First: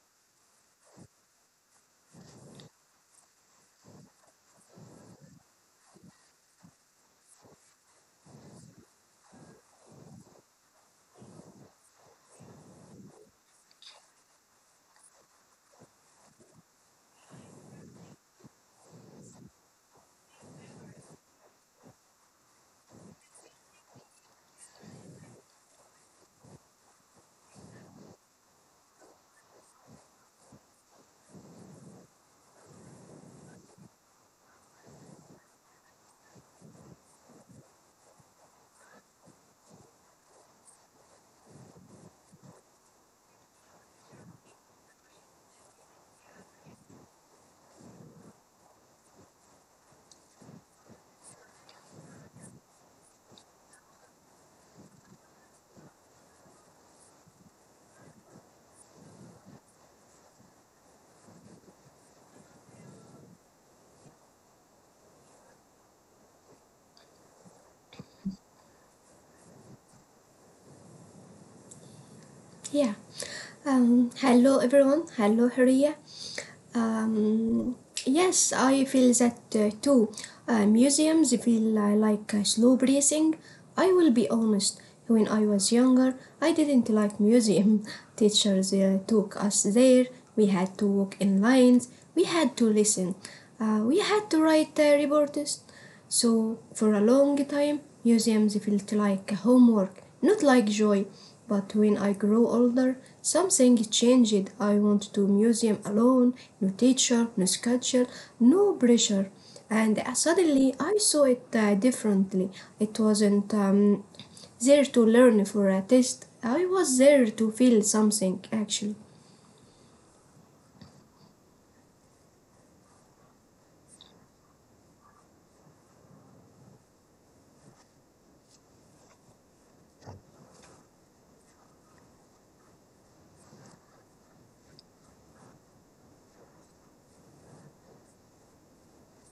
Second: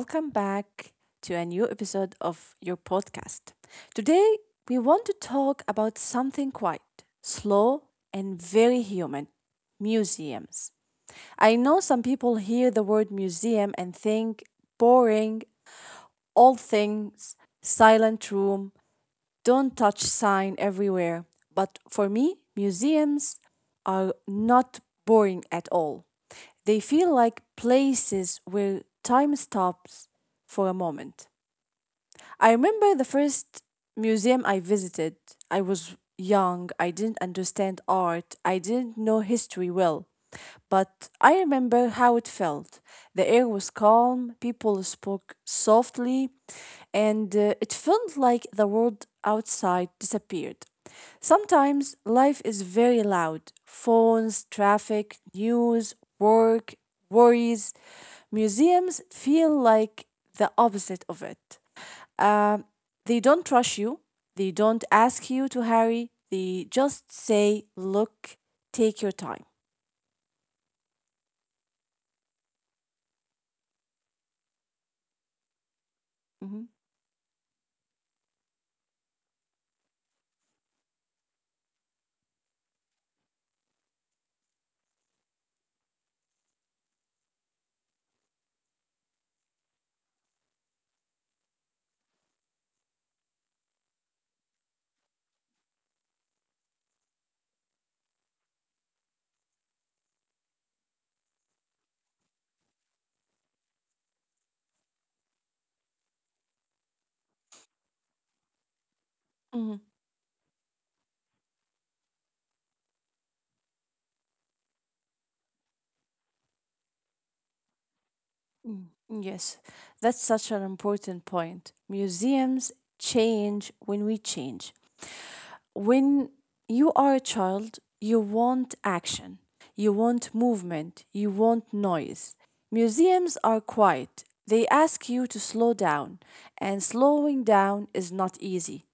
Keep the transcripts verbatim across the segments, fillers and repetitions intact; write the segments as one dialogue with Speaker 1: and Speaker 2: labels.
Speaker 1: welcome back to a new episode of your podcast. Today, we want to talk about something quiet, slow, and very human museums. I know some people hear the word museum and think boring, old things, silent room, don't touch sign everywhere. But for me, museums are not boring at all. They feel like places where time stops for a moment. I remember the first museum I visited. I was young, I didn't understand art, I didn't know history well, but I remember how it felt. The air was calm, people spoke softly, and uh, it felt like the world outside disappeared. Sometimes life is very loud phones, traffic, news, work, worries. Museums feel like the opposite of it. Um, they don't rush you. They don't ask you to hurry. They just say, look, take your time.
Speaker 2: Yeah. Um, hello, everyone. Hello, Haria.
Speaker 1: Hmm.
Speaker 2: Um, yes, I feel that uh, too. Uh, museums feel uh, like uh, slow breathing. I will be honest. When I was younger, I didn't like museum. Teachers uh, took us there. We had to walk in lines. We had to listen. Uh, we had to write uh, reports. So, for a long time, museums felt like homework, not like joy. But when I grew older, something changed. I want to museum alone, no teacher, no schedule, no pressure. And uh,
Speaker 1: Hmm.
Speaker 2: suddenly I saw it uh, differently. It wasn't um, there to learn for a test. I was there to feel something, actually.
Speaker 1: Yes, that's such an important point. Museums change when we change. When you are a child, you want action, you want movement, you want noise. Museums are quiet. They ask you to slow down, and slowing down is not easy.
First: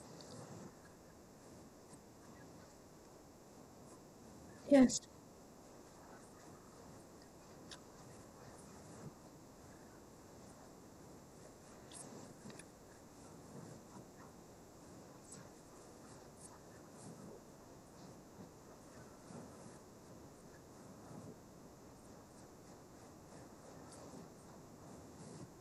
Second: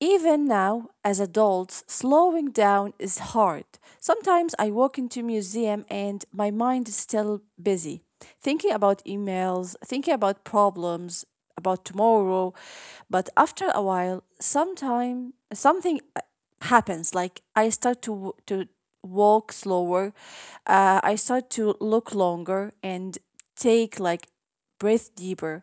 Speaker 1: Even now, as adults, slowing down is hard. Sometimes I walk
Speaker 2: Yes.
Speaker 1: into a museum and my mind is still busy, thinking about emails, thinking about problems, about tomorrow. But after a while, sometime something uh, happens. Like I start to to walk slower. Uh, I start to look longer and take like breath deeper.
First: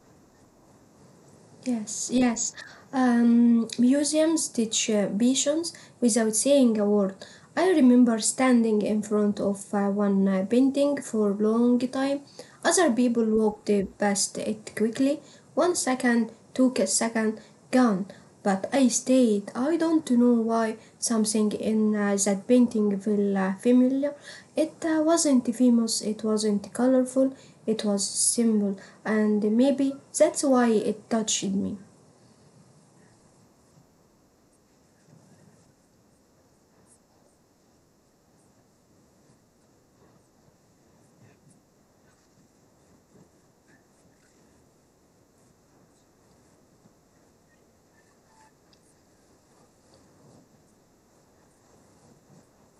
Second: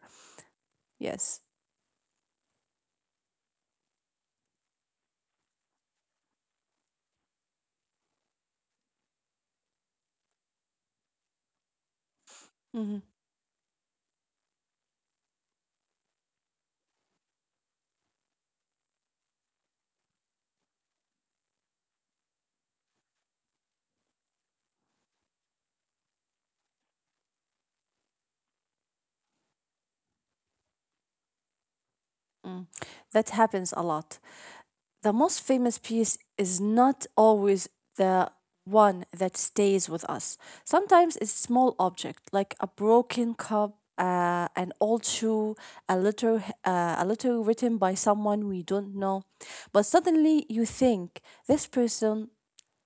Speaker 1: Yes.
Speaker 2: Yes, yes. Um, museums teach uh, visions without saying a word. I remember standing in front of uh, one uh, painting for a long time. Other
Speaker 1: Mhm.
Speaker 2: people walked past it quickly. One second, took a second gone, but I stayed. I don't know why. Something in uh, that painting felt uh, familiar. It uh, wasn't famous, it wasn't colorful, it was simple, and maybe that's why it touched me.
Speaker 1: That happens a lot. The most famous piece is not always the one that stays with us. Sometimes it's small object like a broken cup, uh, an old shoe, a letter, uh, a letter written by someone we don't know. But suddenly you think this person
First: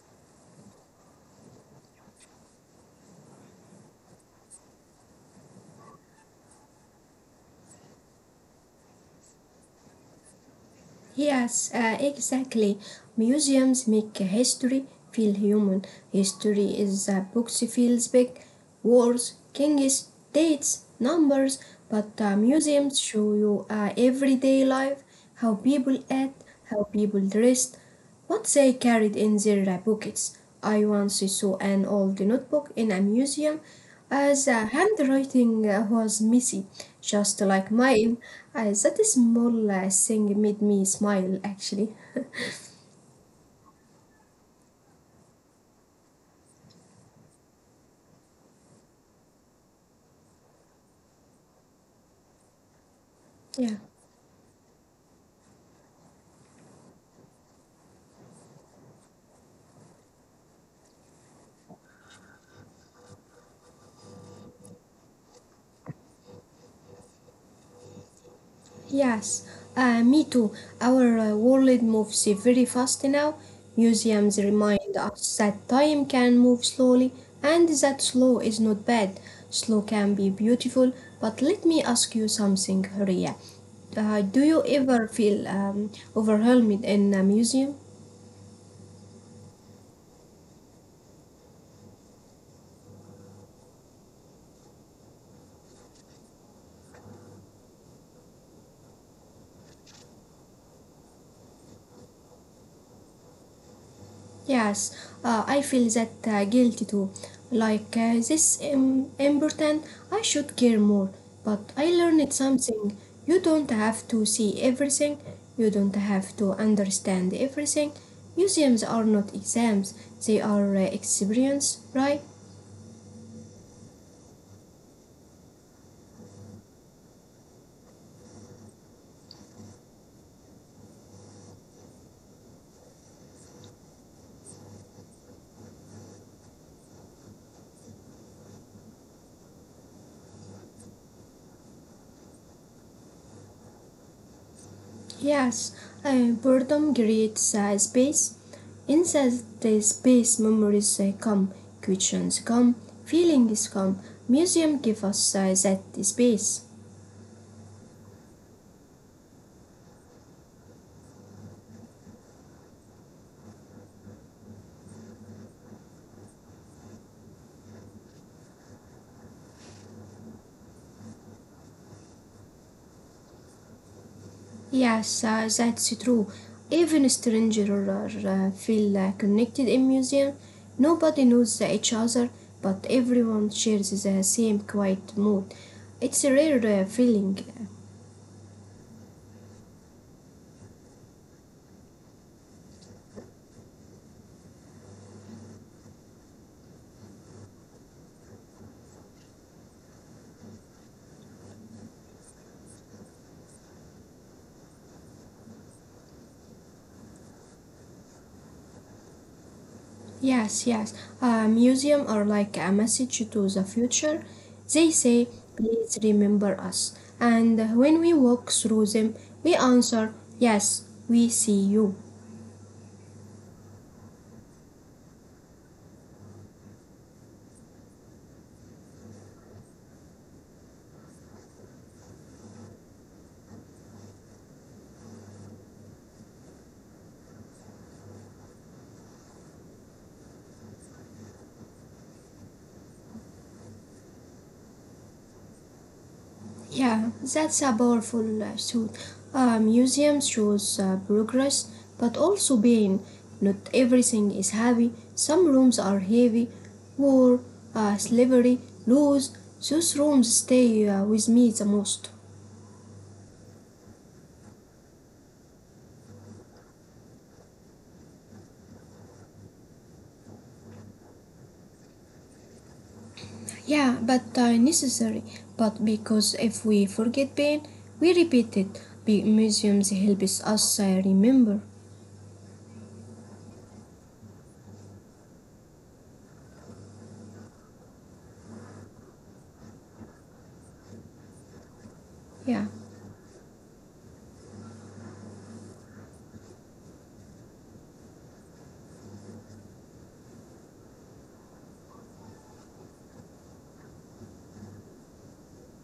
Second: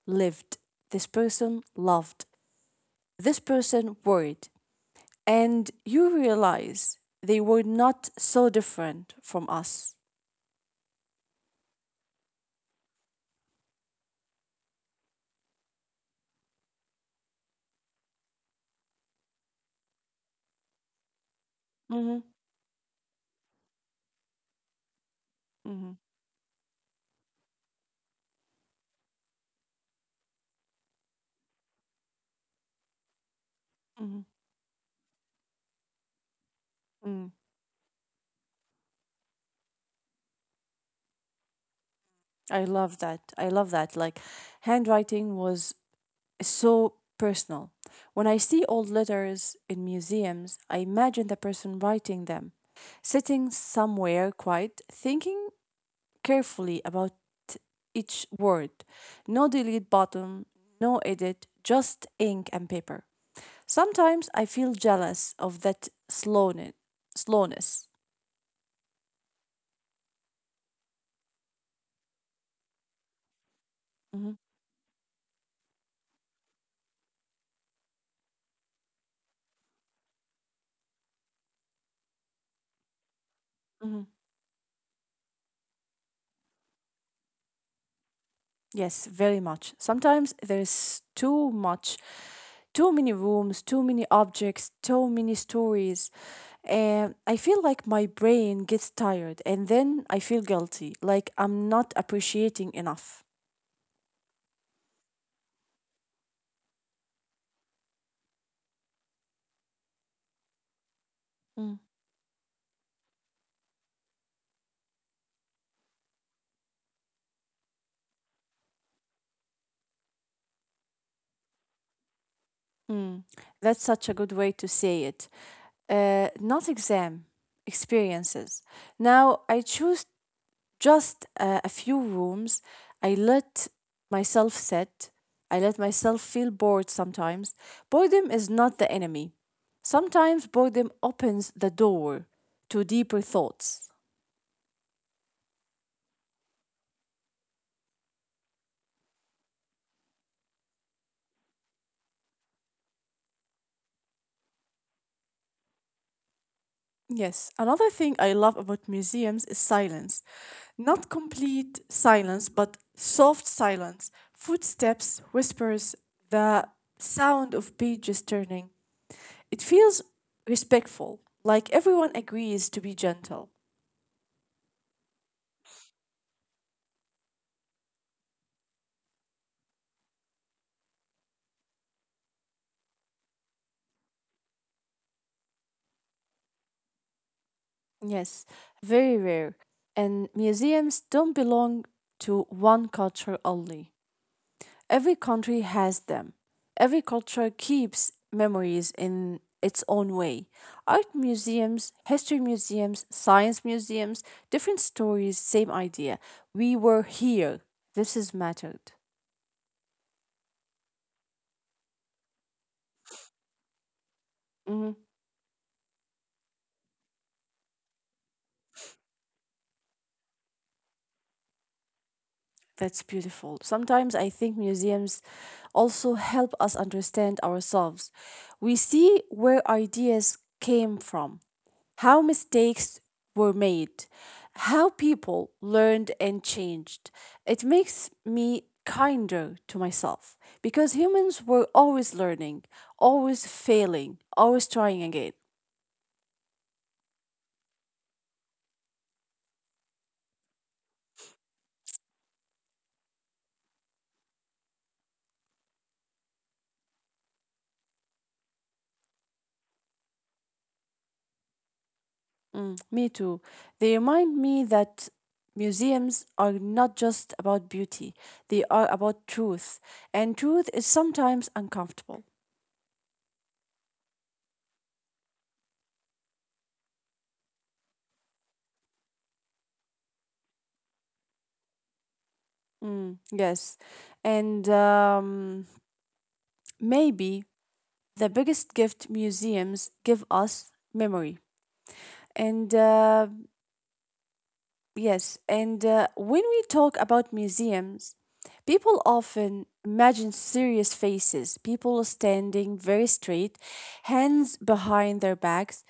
Speaker 1: lived, this person loved, this person worried and you realize they were not so different from us.
Speaker 2: Yes, uh, exactly. Museums make history feel human. History is a books feels big, wars, kings, dates, numbers, but
Speaker 1: Mm-hmm.
Speaker 2: uh, museums show you uh, everyday life, how
Speaker 1: Mm-hmm.
Speaker 2: people act, how people dress, what they carried in their pockets. I once saw an old notebook in a museum.
Speaker 1: Mm-hmm.
Speaker 2: Uh, the handwriting uh, was messy,
Speaker 1: Mm.
Speaker 2: just like mine. Uh, that small uh, thing made me smile, actually.
Speaker 1: I love that, I love that, like handwriting was so personal. When I see old letters in museums, I imagine the person writing them, sitting
Speaker 2: Yeah.
Speaker 1: somewhere quiet, thinking carefully about each word, no delete button, no edit, just ink and paper. Sometimes I feel jealous of that slowness. Slowness.
Speaker 2: Yes, uh, me too. Our uh, world moves very fast now.
Speaker 1: Mhm.
Speaker 2: Museums remind us that time can move slowly and that slow is not bad. Slow can be beautiful, but let me ask you something, Horia.
Speaker 1: Mhm.
Speaker 2: Uh, do you ever feel um, overwhelmed in a museum?
Speaker 1: Yes, very much. Sometimes there's too much, too many rooms, too many objects, too many stories. And I feel like my brain gets tired and then I feel guilty, like I'm not appreciating enough.
Speaker 2: Yes, uh, I feel that uh, guilty too. Like uh, this im- important, I should care more. But I
Speaker 1: Mm.
Speaker 2: learned something. You don't have to see everything. You don't have to understand everything. Museums are not exams. They are uh, experience, right?
Speaker 1: That's such a good way to say it. Uh, not exam, experiences. Now I choose just uh, a few rooms. I let myself sit. I let myself feel bored sometimes. Boredom is not the enemy. Sometimes boredom opens the door to deeper thoughts.
Speaker 2: Yes, uh, boredom creates uh, space. Inside the space, memories uh, come, questions come, feelings come. Museum give us uh, that space.
Speaker 1: Yes, another thing I love about museums is silence. Not complete silence, but soft silence. Footsteps, whispers, the sound of pages turning. It feels respectful, like everyone agrees to be gentle.
Speaker 2: Yes, uh, that's true. Even strangers uh, feel uh, connected in museum. Nobody knows each other, but everyone shares the same quiet mood. It's a rare uh, feeling.
Speaker 1: Yes, very rare. And museums don't belong to one culture only. Every country has them. Every culture keeps memories in its own way. Art museums, history museums, science museums, different stories, same idea. We were here. This is mattered.
Speaker 2: Yes, yes. Uh, museum are like a message to the future. They
Speaker 1: Mhm.
Speaker 2: say, please remember us. And when we walk through them, we answer, yes, we see you.
Speaker 1: That's beautiful. Sometimes I think museums also help us understand ourselves. We see where ideas came from, how mistakes were made, how people learned and changed. It makes me kinder to myself because humans were always learning, always failing, always trying again.
Speaker 2: Yeah, that's a powerful uh, suit. Uh, museums shows uh, progress, but also pain. Not everything is happy. Some rooms are heavy. War, uh, slavery, laws. Those rooms stay uh, with me the most.
Speaker 1: Mm, me too. They remind me that museums are not just about beauty, they are about truth, and truth is sometimes uncomfortable.
Speaker 2: Yeah, but uh, necessary. But because if we forget pain, we repeat it. Big museums helps us uh, remember.
Speaker 1: Mm, yes. And um, maybe the biggest gift museums give us memory. And
Speaker 2: Yeah.
Speaker 1: uh, yes, and uh, when we talk about museums, people often imagine serious faces, people standing very straight, hands behind their backs.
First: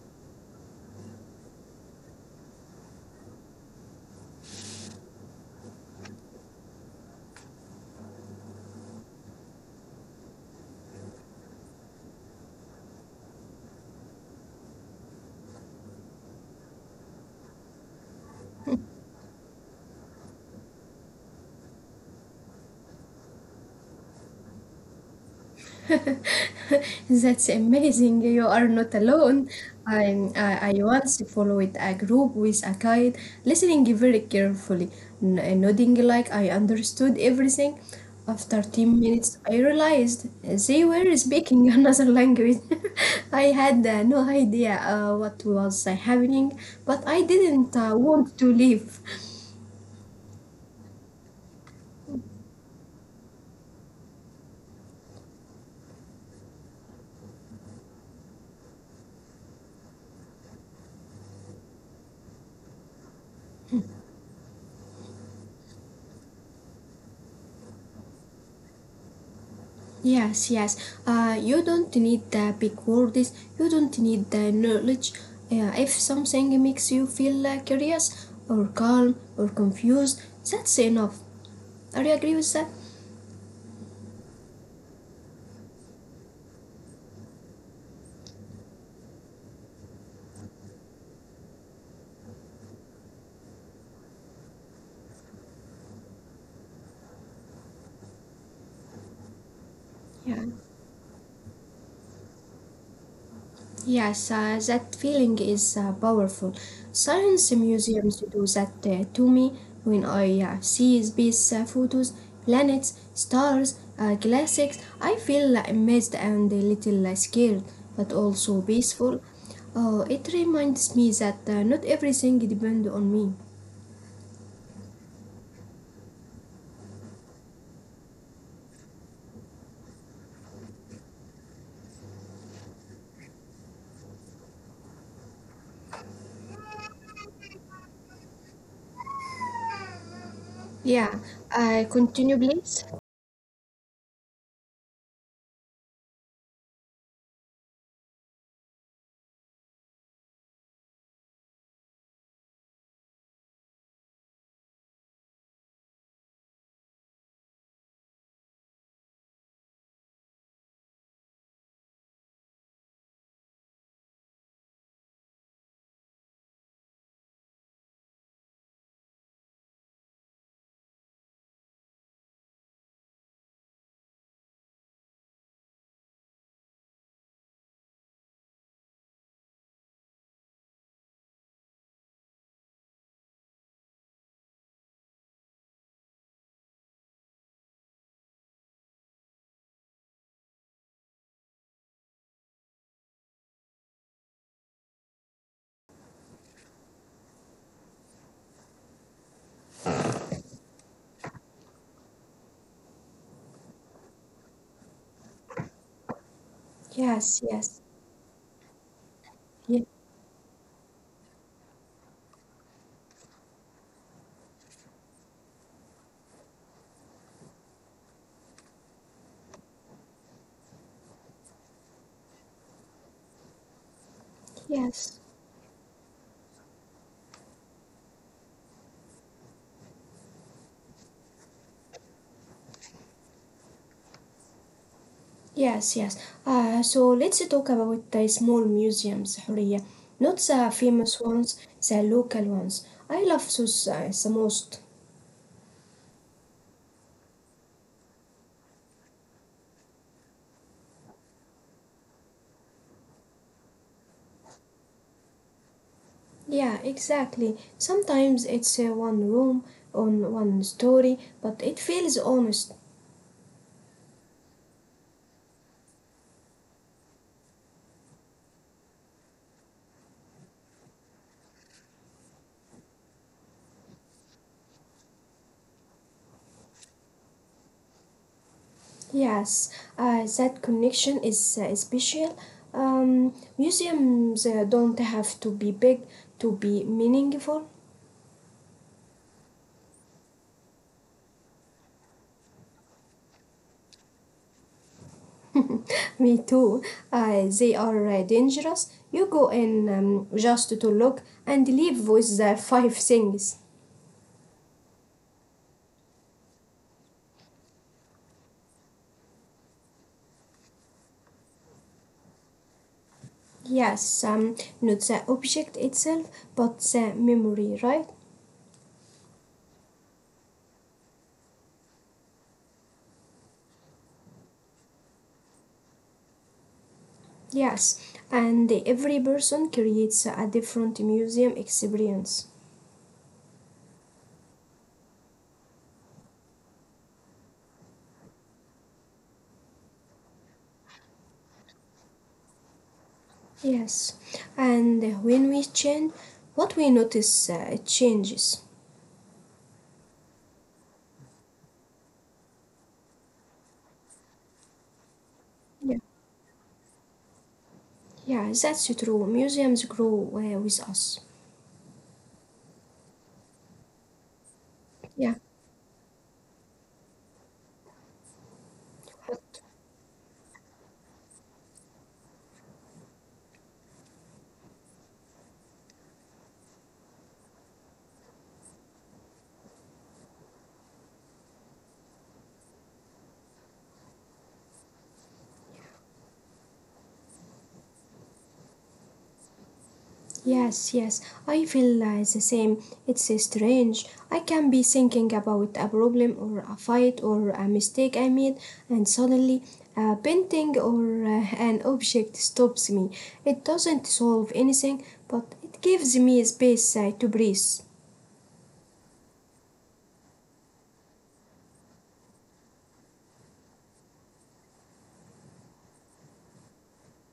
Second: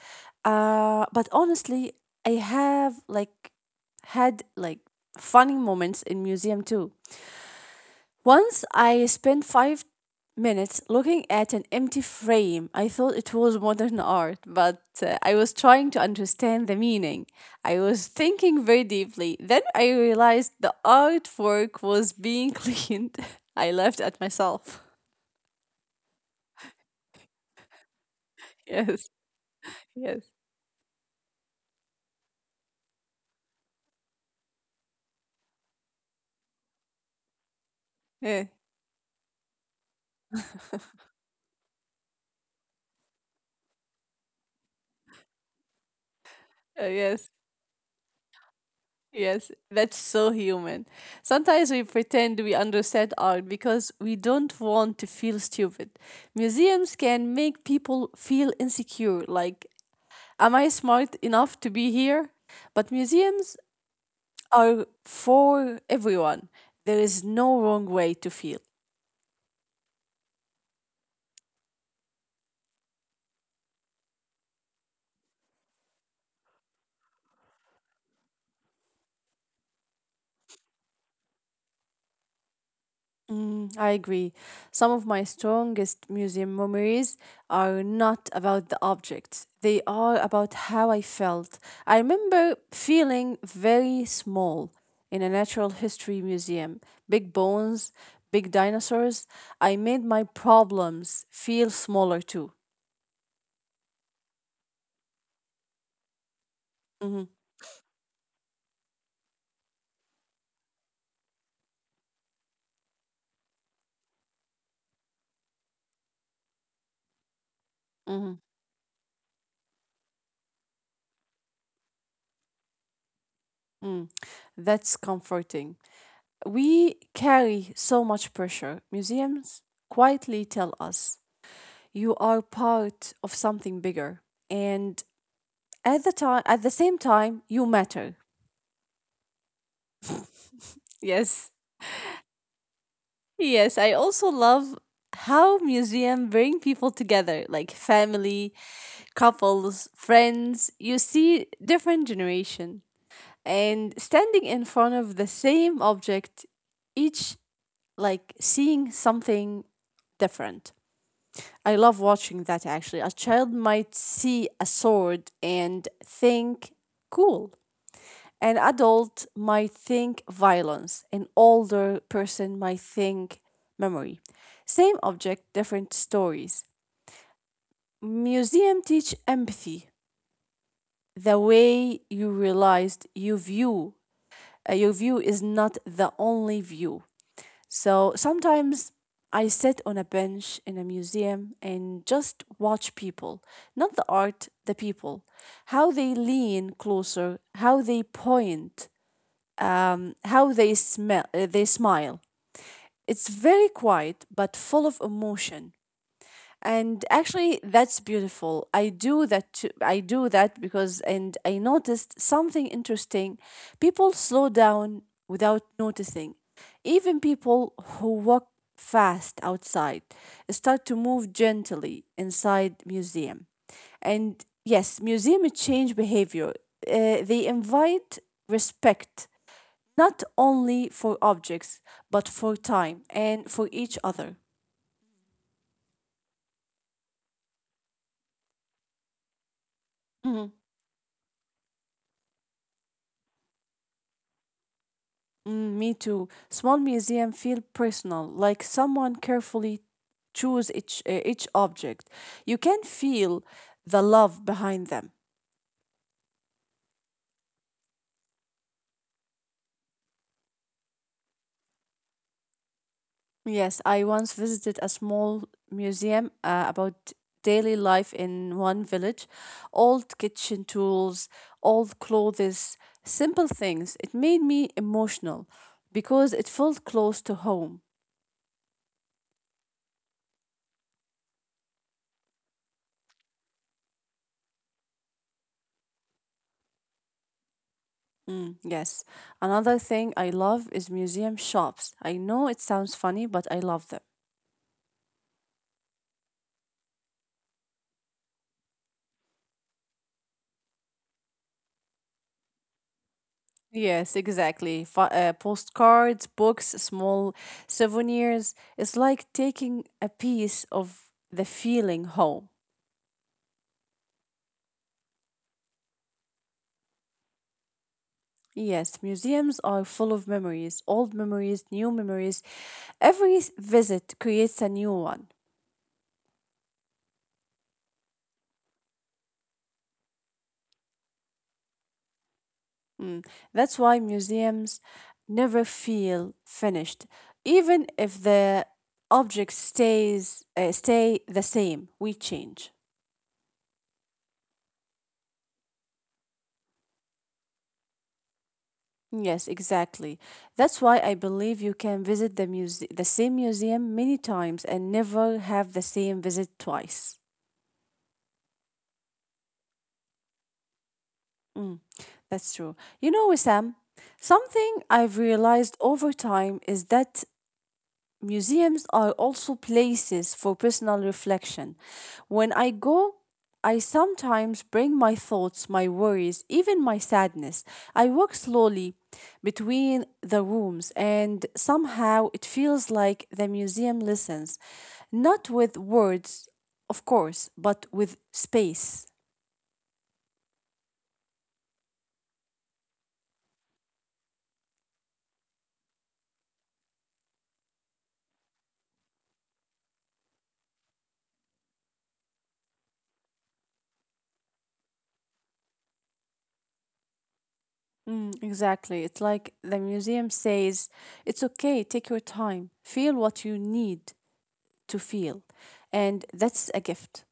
Speaker 1: Uh, but honestly, I have like had like funny moments in museum too. Once I spent five minutes looking at an empty frame. I thought it was modern art, but uh, I was trying to understand the meaning. I was thinking very deeply. Then I realized the artwork was being cleaned. I laughed at myself.
Speaker 2: That's amazing. You are not
Speaker 1: Yes,
Speaker 2: alone.
Speaker 1: yes,
Speaker 2: I'm, I, I once followed a group with a guide, listening very carefully, n- nodding like I understood everything.
Speaker 1: yeah,
Speaker 2: After ten minutes, I realized they were speaking another language. I had uh, no idea uh, what was uh, happening,
Speaker 1: uh,
Speaker 2: but I
Speaker 1: yes.
Speaker 2: didn't uh, want to leave.
Speaker 1: Yes, that's so human. Sometimes we pretend we understand art because we don't want to feel stupid. Museums can make people feel insecure, like, am I smart enough to be here? But museums are for everyone. There is no wrong way to feel.
Speaker 2: Yes, yes. Uh, you don't need the big words. You don't need the knowledge. Uh, if something makes you feel uh, curious or calm or confused, that's enough. Are you agree with that?
Speaker 1: I agree. Some of my strongest museum memories are not about the objects, they are about how I felt. I remember feeling very small in a natural history museum, big bones, big dinosaurs. I made my
Speaker 2: Yeah.
Speaker 1: problems feel smaller too.
Speaker 2: Yes, uh, that feeling is uh, powerful.
Speaker 1: Hmm.
Speaker 2: Science museums do that uh, to me when I uh, see space uh, photos, planets, stars, uh, classics. I feel uh, amazed and a little uh, scared, but
Speaker 1: Hmm.
Speaker 2: also peaceful. Uh, it reminds me that uh, not everything depends on me.
Speaker 1: Mm. That's comforting. We carry so much pressure. Museums quietly tell us you are part of something bigger and at the time at the same time you matter.
Speaker 2: Yeah,
Speaker 1: Yes.
Speaker 2: uh, continue, please.
Speaker 1: Yes, I also love how museum bring people together, like family, couples, friends. You see different generation and standing in front of the same object, each like seeing something different. I love watching that, actually. A child might see a sword and think cool. An adult might think violence, an older person might think memory. Same object, different stories. Museum teach empathy, the way you realized you view. Uh, your view is not the only view. So sometimes I sit on a bench in a museum and just watch people, not the art, the people, how they lean closer, how they point, um, how they smell uh, they smile. It's very quiet but full of emotion, and
Speaker 2: Yes,
Speaker 1: actually
Speaker 2: yes,
Speaker 1: that's beautiful. I do that
Speaker 2: yes,
Speaker 1: too. I do that because and I noticed something interesting, people slow down without noticing. Even people who walk fast outside start to move gently inside museum. And yes,
Speaker 2: yes.
Speaker 1: museum change behavior. Uh, they invite respect, not only for objects, but for time and for each other.
Speaker 2: Yes, yes. Uh, so let's talk about the small museums, Huria, not
Speaker 1: Mhm.
Speaker 2: the famous ones, the local ones. I love those uh, the most.
Speaker 1: Mm, me too. Small museum feel personal, like someone carefully choose each uh, each object. You can feel the love behind them.
Speaker 2: Yeah, exactly. Sometimes it's uh, one room on one story, but it feels honest.
Speaker 1: Yes, I once visited a small museum uh, about daily life in one village. Old kitchen tools, old clothes, simple things. It made me emotional because it felt close to home.
Speaker 2: Yes, uh, that connection is uh, special. Um, museums uh, don't have to be big to be meaningful.
Speaker 1: Mm, yes. Another thing I love is museum shops. I know it sounds funny, but I love them.
Speaker 2: Me too. Uh, they are uh, dangerous. You go in um, just to look and leave with the five things.
Speaker 1: Yes, exactly. F uh, Postcards, books, small souvenirs. It's like taking a piece of the feeling home.
Speaker 2: Yes, um, not the object itself, but the memory, right?
Speaker 1: Yes, museums are full of memories, old memories, new memories. Every s- visit creates a new one.
Speaker 2: Yes, and every person creates a different museum experience.
Speaker 1: Mm. That's why museums never feel finished, even if the object stays uh, stay the same. We change.
Speaker 2: Yes, and when we change, what we notice uh, changes.
Speaker 1: Yes, exactly. That's why I believe you can visit the muse- the same museum many times and never have the
Speaker 2: Yeah,
Speaker 1: same visit twice.
Speaker 2: yeah, that's true. Museums grow uh, with us.
Speaker 1: Mm. That's true. You know, Sam, something
Speaker 2: Yeah.
Speaker 1: I've realized over time is that museums are also places for personal reflection. When I go, I sometimes bring my thoughts, my worries, even my sadness. I walk slowly between the rooms, and somehow it feels like the museum listens, not with words, of course, but with space.
Speaker 2: Yes, yes, I feel uh, the same. It's strange. I can be thinking about a problem or a fight or a mistake I made, and suddenly a painting or uh, an object stops me. It doesn't solve anything, but it gives me space uh, to breathe.
Speaker 1: Mm, exactly. It's like the museum says, it's okay, take your time, feel what you need to feel. And that's a gift.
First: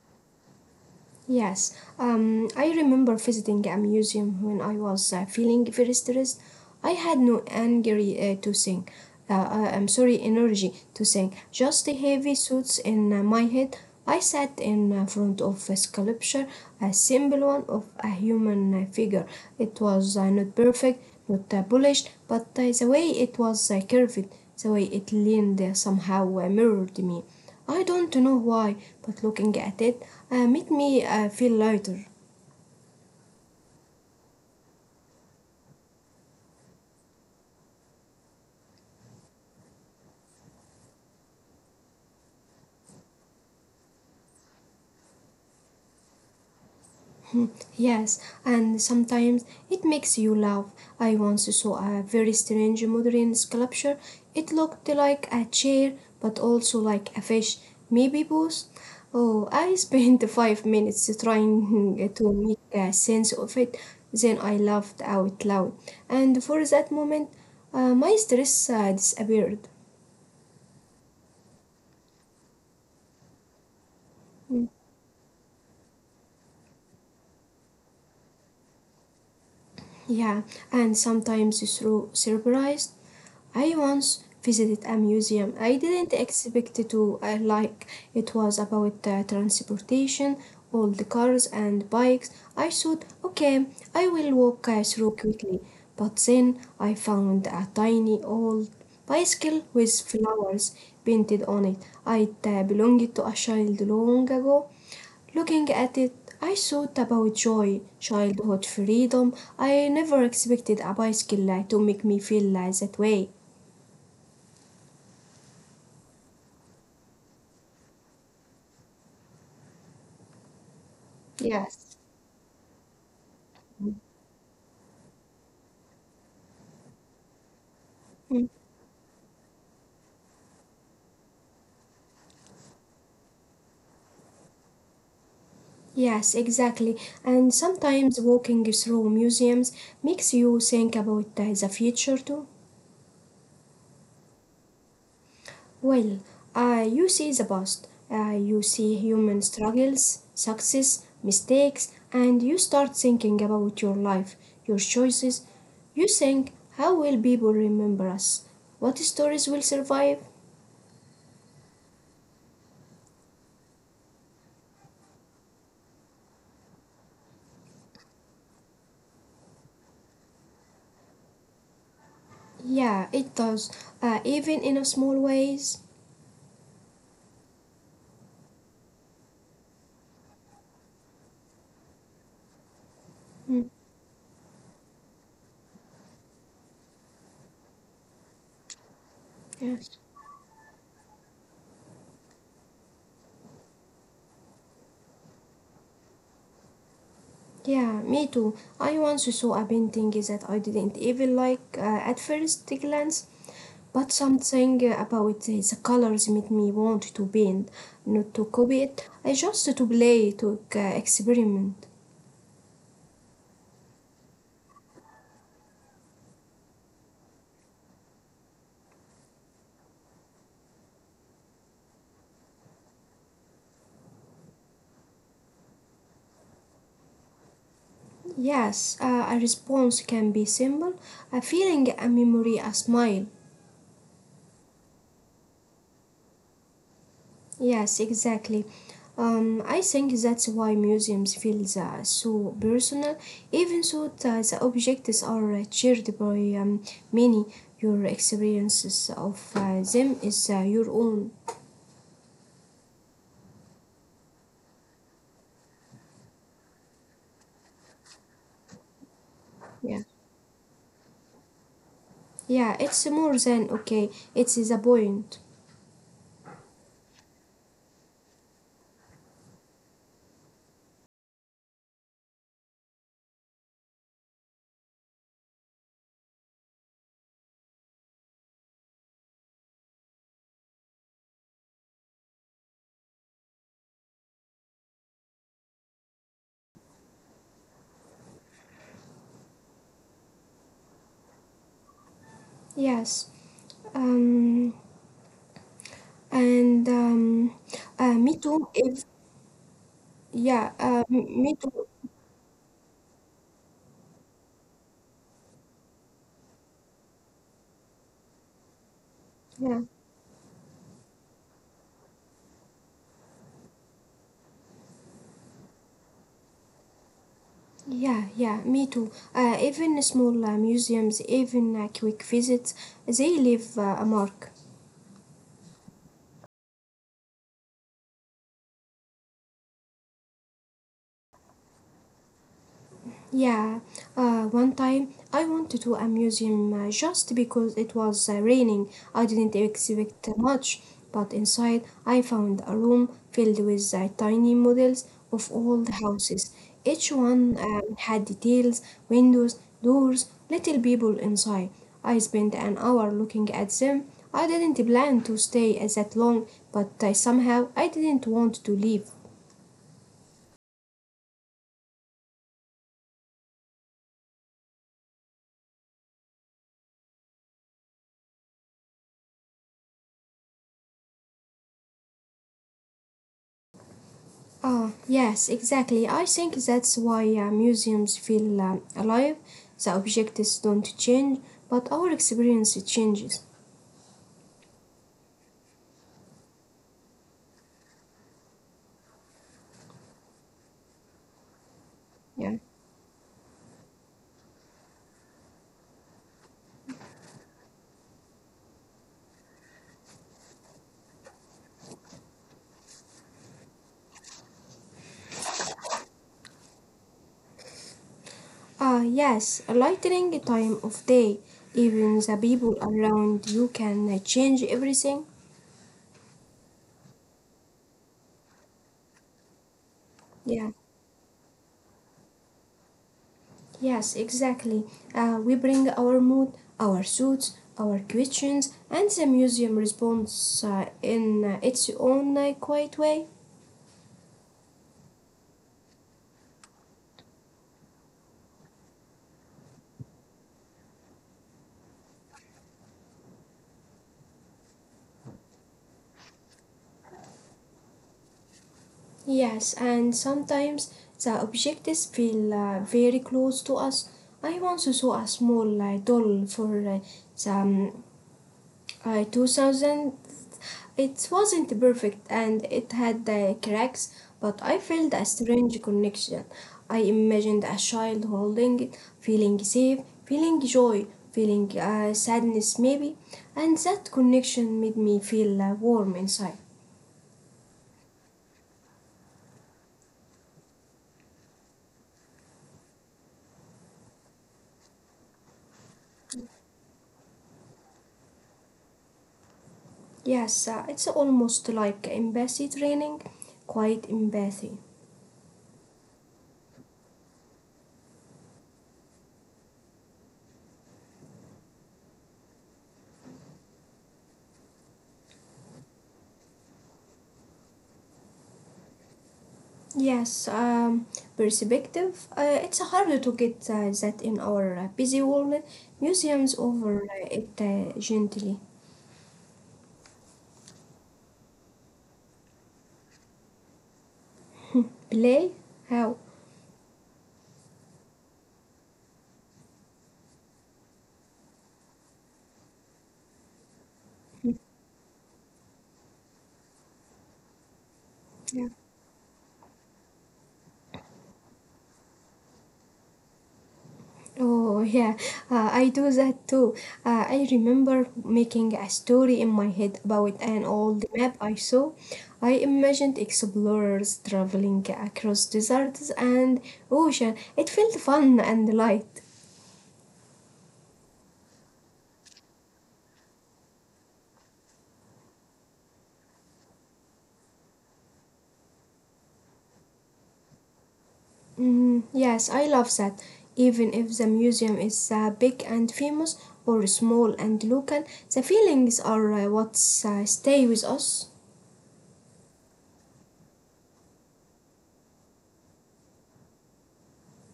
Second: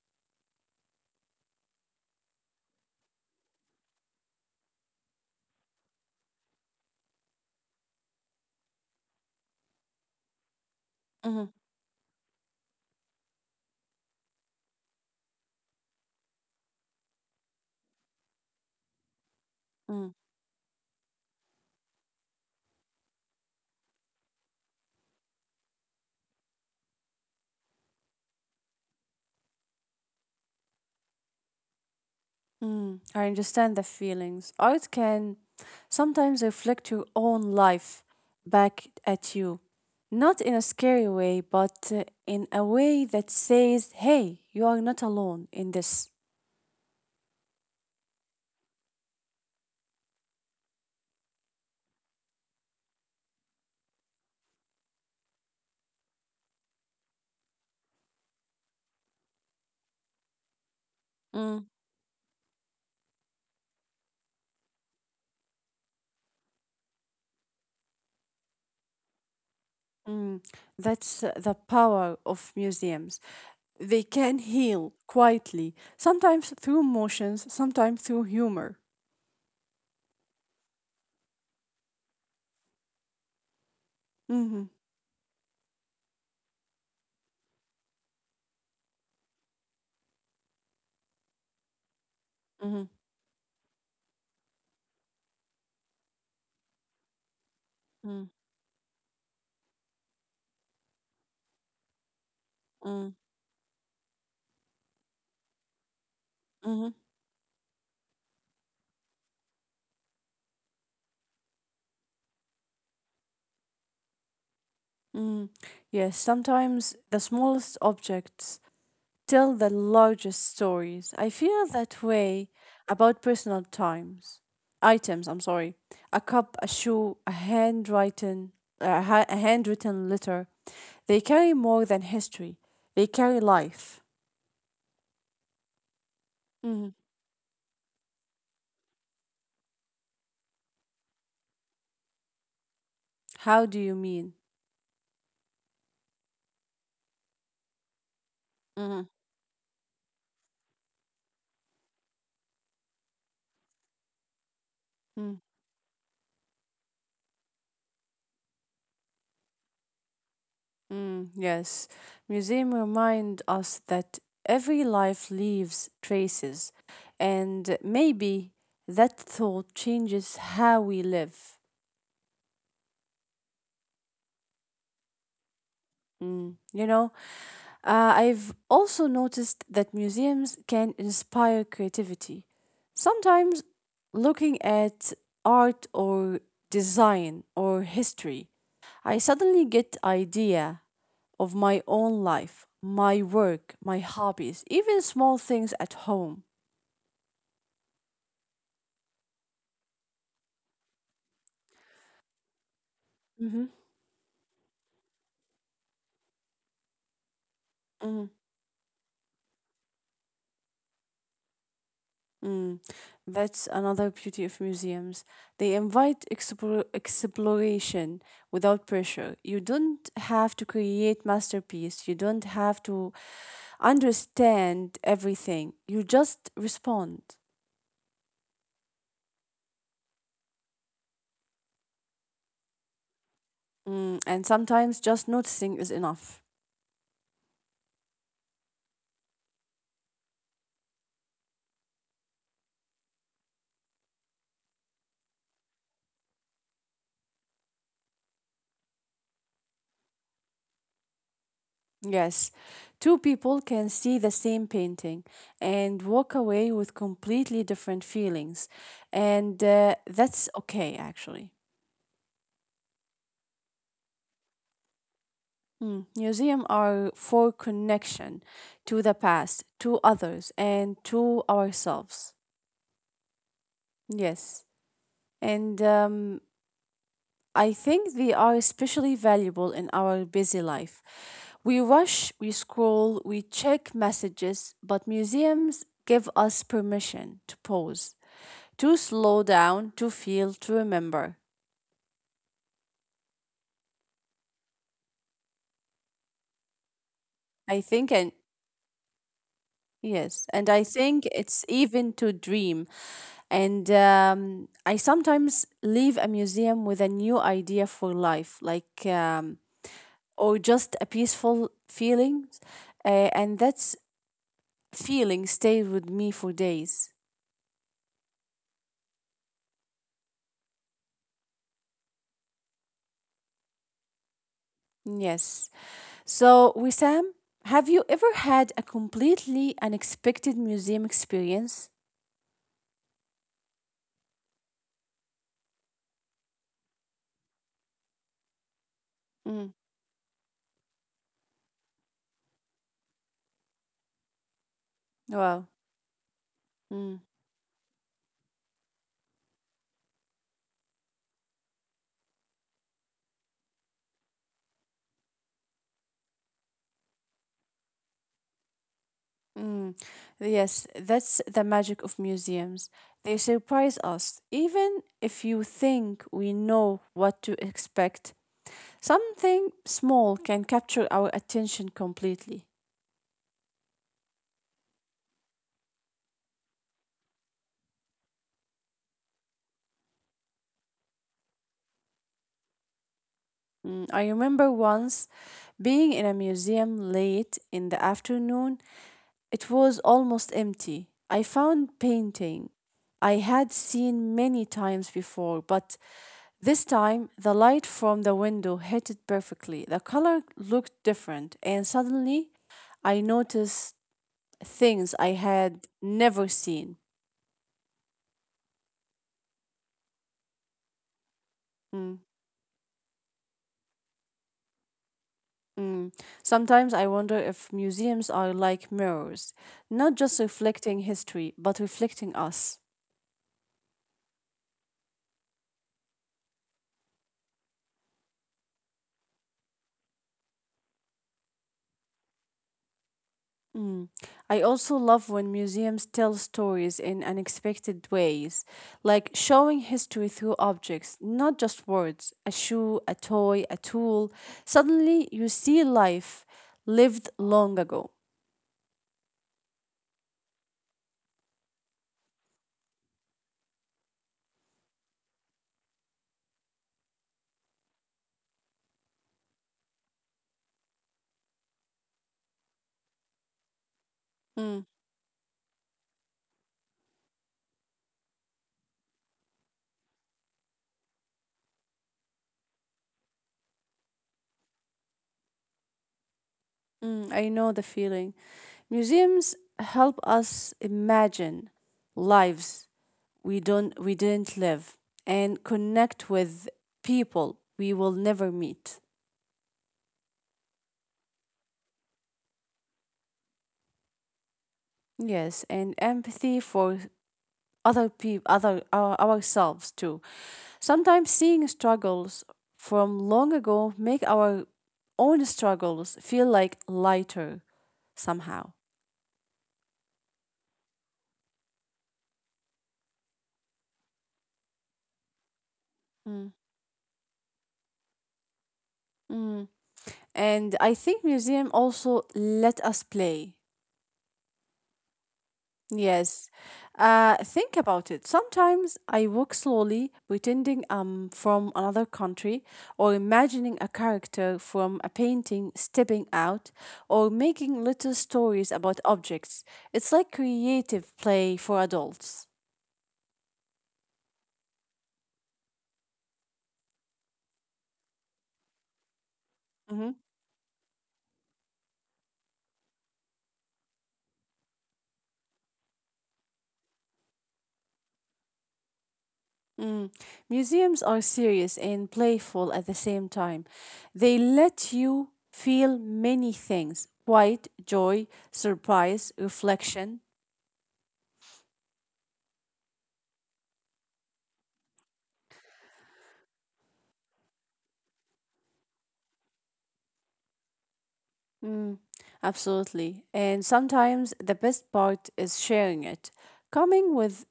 Speaker 2: Yes, um, I remember visiting a museum when I was uh, feeling very stressed. I had no angry uh, to sing. Uh, uh, I'm sorry, energy to sing.
Speaker 1: Mm.
Speaker 2: Just the heavy thoughts in uh, my head. I sat in uh, front of a sculpture, a simple one of a human uh, figure. It
Speaker 1: Mm.
Speaker 2: was uh, not perfect, not uh, polished, but uh, the way it was uh, curved, the way it leaned uh, somehow uh, mirrored me. I don't know why, but looking at it uh, made me uh, feel lighter.
Speaker 1: Mm. I understand the feelings. Art can sometimes reflect your own life back at you. Not in a scary way, but uh, in a way that says, hey, you are not alone in this.
Speaker 2: Yes, and sometimes it makes you laugh. I once saw a very strange modern sculpture. It looked like a chair, but also like a fish, maybe both. Oh, I spent five minutes
Speaker 1: Mm.
Speaker 2: trying to make a sense of it. Then I laughed out loud, and for that moment, uh, my stress uh, disappeared.
Speaker 1: Mm. That's uh, the power of museums. They can heal quietly, sometimes through emotions, sometimes through humor.
Speaker 2: Yeah, and sometimes through surprise, I once
Speaker 1: Mm-hmm.
Speaker 2: visited a museum I didn't expect to I like. It was about uh, transportation, old cars and bikes. I
Speaker 1: Mm-hmm.
Speaker 2: thought, okay, I will walk uh, through quickly. But then I found a
Speaker 1: Mm-hmm.
Speaker 2: tiny old bicycle with flowers painted on it. It uh,
Speaker 1: Mm-hmm.
Speaker 2: belonged to a child long ago. Looking at it, I thought about joy, childhood freedom. I never expected a bicycle uh, to make me feel uh, that way.
Speaker 1: Mm, yes, sometimes the smallest objects tell the largest stories. I feel that
Speaker 2: Yes.
Speaker 1: way about personal times. Items, I'm sorry. A cup, a shoe, a handwritten,
Speaker 2: Mm.
Speaker 1: a ha- a handwritten letter. They carry more than history. They carry life.
Speaker 2: Yes,
Speaker 1: Mhm.
Speaker 2: exactly. And sometimes walking through museums makes you think about uh, the future too.
Speaker 1: How do you mean?
Speaker 2: Well, uh, you see the past, uh, you
Speaker 1: Mhm.
Speaker 2: see human struggles, success, mistakes, and you start thinking about your life, your choices. You think, how will people remember us? What stories will survive?
Speaker 1: Mm, yes, museum remind us that every life leaves traces, and maybe that thought changes how we live.
Speaker 2: Yeah, it does, uh, even in a small ways.
Speaker 1: Mm, you know, uh, I've also noticed that museums can inspire creativity. Sometimes
Speaker 2: Mm,
Speaker 1: looking at art or design or history, I suddenly
Speaker 2: yes.
Speaker 1: get idea of my own life, my work, my hobbies, even small things at home.
Speaker 2: Yeah, me too. I once saw a painting that I didn't even like uh, at first glance,
Speaker 1: Hmm.
Speaker 2: but something about the, the colors made me want to paint, not to copy it. I just to play, to uh, experiment.
Speaker 1: Mm, that's another beauty of museums. They invite explore, exploration without pressure. You don't have to create masterpiece. You don't have to understand everything. You just respond.
Speaker 2: Yes, uh, a response can be simple, a feeling, a memory, a smile.
Speaker 1: Mm, and sometimes just noticing is enough.
Speaker 2: Yes, exactly. Um, I think that's why museums feel uh, so personal, even though the, the objects are uh, shared by um, many. Your experiences of uh, them is uh, your own.
Speaker 1: Yes, two people can see the same painting and walk away with completely different feelings. And uh,
Speaker 2: Yeah,
Speaker 1: that's okay, actually.
Speaker 2: yeah, it's more than okay. It's the point.
Speaker 1: Mm. Museums are for connection to the past, to others, and to ourselves. Yes. And um, I think they are especially valuable in our busy life. We rush, we scroll, we check messages, but museums give us permission to pause, to slow down, to feel, to remember.
Speaker 2: Yes. Um, and um,
Speaker 1: I think,
Speaker 2: uh,
Speaker 1: and
Speaker 2: me too. If
Speaker 1: yes,
Speaker 2: yeah,
Speaker 1: and I
Speaker 2: uh,
Speaker 1: think
Speaker 2: me
Speaker 1: it's
Speaker 2: too.
Speaker 1: even to dream. And um, I sometimes leave a museum with a new idea for life, like, um,
Speaker 2: Yeah.
Speaker 1: or just a peaceful feeling. Uh, and that feeling stays with me for days.
Speaker 2: Yeah, yeah, me too. Uh, even small uh, museums, even uh, quick visits, they leave uh, a mark.
Speaker 1: Yes. So, Wissam, have you ever had a completely unexpected museum experience?
Speaker 2: Yeah, uh, one time I wanted to a museum uh, just because it was uh, raining. I didn't
Speaker 1: Mm.
Speaker 2: expect much, but inside I found a room filled with uh, tiny models of
Speaker 1: Wow.
Speaker 2: all the houses. Each
Speaker 1: Mm.
Speaker 2: one um, had details, windows, doors, little people inside. I spent an hour looking at them. I didn't plan to stay uh, that long, but uh, somehow I didn't want to leave.
Speaker 1: Mm, yes, that's the magic of museums. They surprise us, even if you think we know what to expect. Something small can capture our attention completely.
Speaker 2: Oh, yes, exactly. I think that's why uh, museums feel um, alive. The objects don't change, but our experience changes.
Speaker 1: Mm, I remember once being in a museum late in the afternoon. It was almost empty. I found
Speaker 2: Yeah.
Speaker 1: painting I had seen many times before, but this time, the light from the window hit it perfectly. The color looked different, and suddenly I noticed things I had never seen.
Speaker 2: Ah, yes, a lightning time of day. Even
Speaker 1: Mm,
Speaker 2: the people around you can uh, change everything.
Speaker 1: mm. Sometimes I wonder if museums are like mirrors, not just
Speaker 2: Yeah.
Speaker 1: reflecting history, but reflecting us.
Speaker 2: Yes, exactly. Uh, we bring our mood, our suits, our questions, and the museum responds uh, in uh, its own uh, quiet way.
Speaker 1: Mm. I also love when museums tell stories in unexpected ways, like showing history through objects, not just words, a shoe, a toy, a tool. Suddenly you see life lived long ago.
Speaker 2: Yes, and sometimes the objects feel uh, very close to us. I once saw a small uh, doll for uh, the um, uh, two thousand. It wasn't perfect and it had uh, cracks, but I
Speaker 1: Mm.
Speaker 2: felt a strange connection. I imagined a child holding it, feeling safe, feeling joy, feeling uh, sadness maybe, and that connection made me feel uh, warm inside.
Speaker 1: Mm. I know the feeling. Museums help us imagine lives we don't we didn't live and connect with people we will never meet.
Speaker 2: Yes, uh, it's almost like empathy training, quite empathy.
Speaker 1: Yes, and empathy for other people, other our ourselves too. Sometimes seeing struggles from long ago make our own struggles feel like lighter somehow.
Speaker 2: Yes, um, perspective. Uh, it's hard to get uh, that in our uh, busy world. Museums
Speaker 1: Mm.
Speaker 2: over uh, it uh, gently.
Speaker 1: Mm. And I think museum also let us play.
Speaker 2: Play? How?
Speaker 1: Yes. Uh, think about it. Sometimes I walk slowly, pretending I'm from another country, or imagining a character from a painting stepping out, or making little stories about objects. It's like creative play for adults.
Speaker 2: Oh, yeah, uh, I do that too. Uh, I remember making a story in my head
Speaker 1: Hmm
Speaker 2: about an old map I saw. I imagined explorers traveling across deserts and ocean. It felt fun and light.
Speaker 1: Mm. Museums are serious and playful at the same time. They let you feel many things: quiet, joy, surprise, reflection.
Speaker 2: Mm, yes, I love that. Even if the museum is uh, big and famous or small and local, the feelings are uh, what uh, stay with us.
Speaker 1: Mm, absolutely. And sometimes the best part is sharing it. Coming with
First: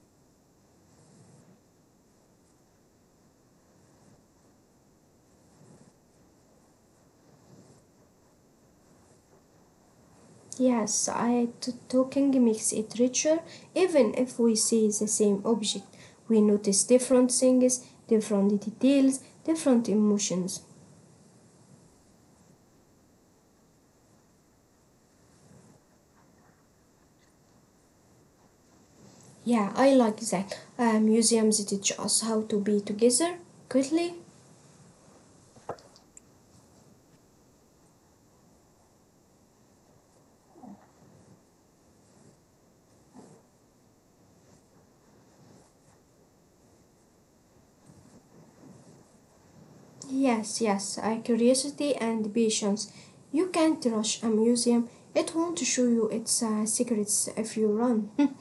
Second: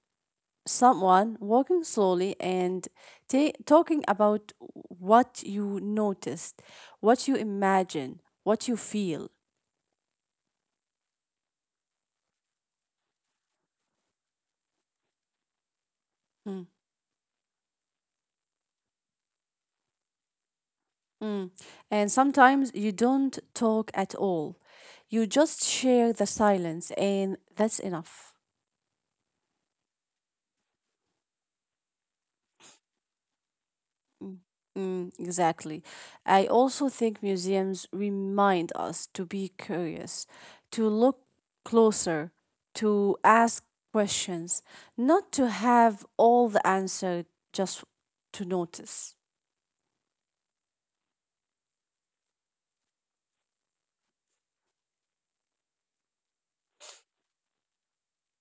Speaker 1: someone, walking slowly, and ta- talking about what you noticed, what you imagine, what you feel.
Speaker 2: Yes, I t- talking makes it richer. Even if we see the same object, we
Speaker 1: Mm,
Speaker 2: notice different things, different details, different emotions.
Speaker 1: mm. And sometimes you don't talk at all. You just share the silence, and that's enough.
Speaker 2: Yeah, I like that. Uh, museums teach us how to be together quickly.
Speaker 1: Mm, exactly. I also think museums remind us to be curious, to look closer, to ask questions, not to have all the answer just to notice.
Speaker 2: Yes, yes, uh, curiosity and patience. You can't rush a museum. It won't show you its uh, secrets if you run.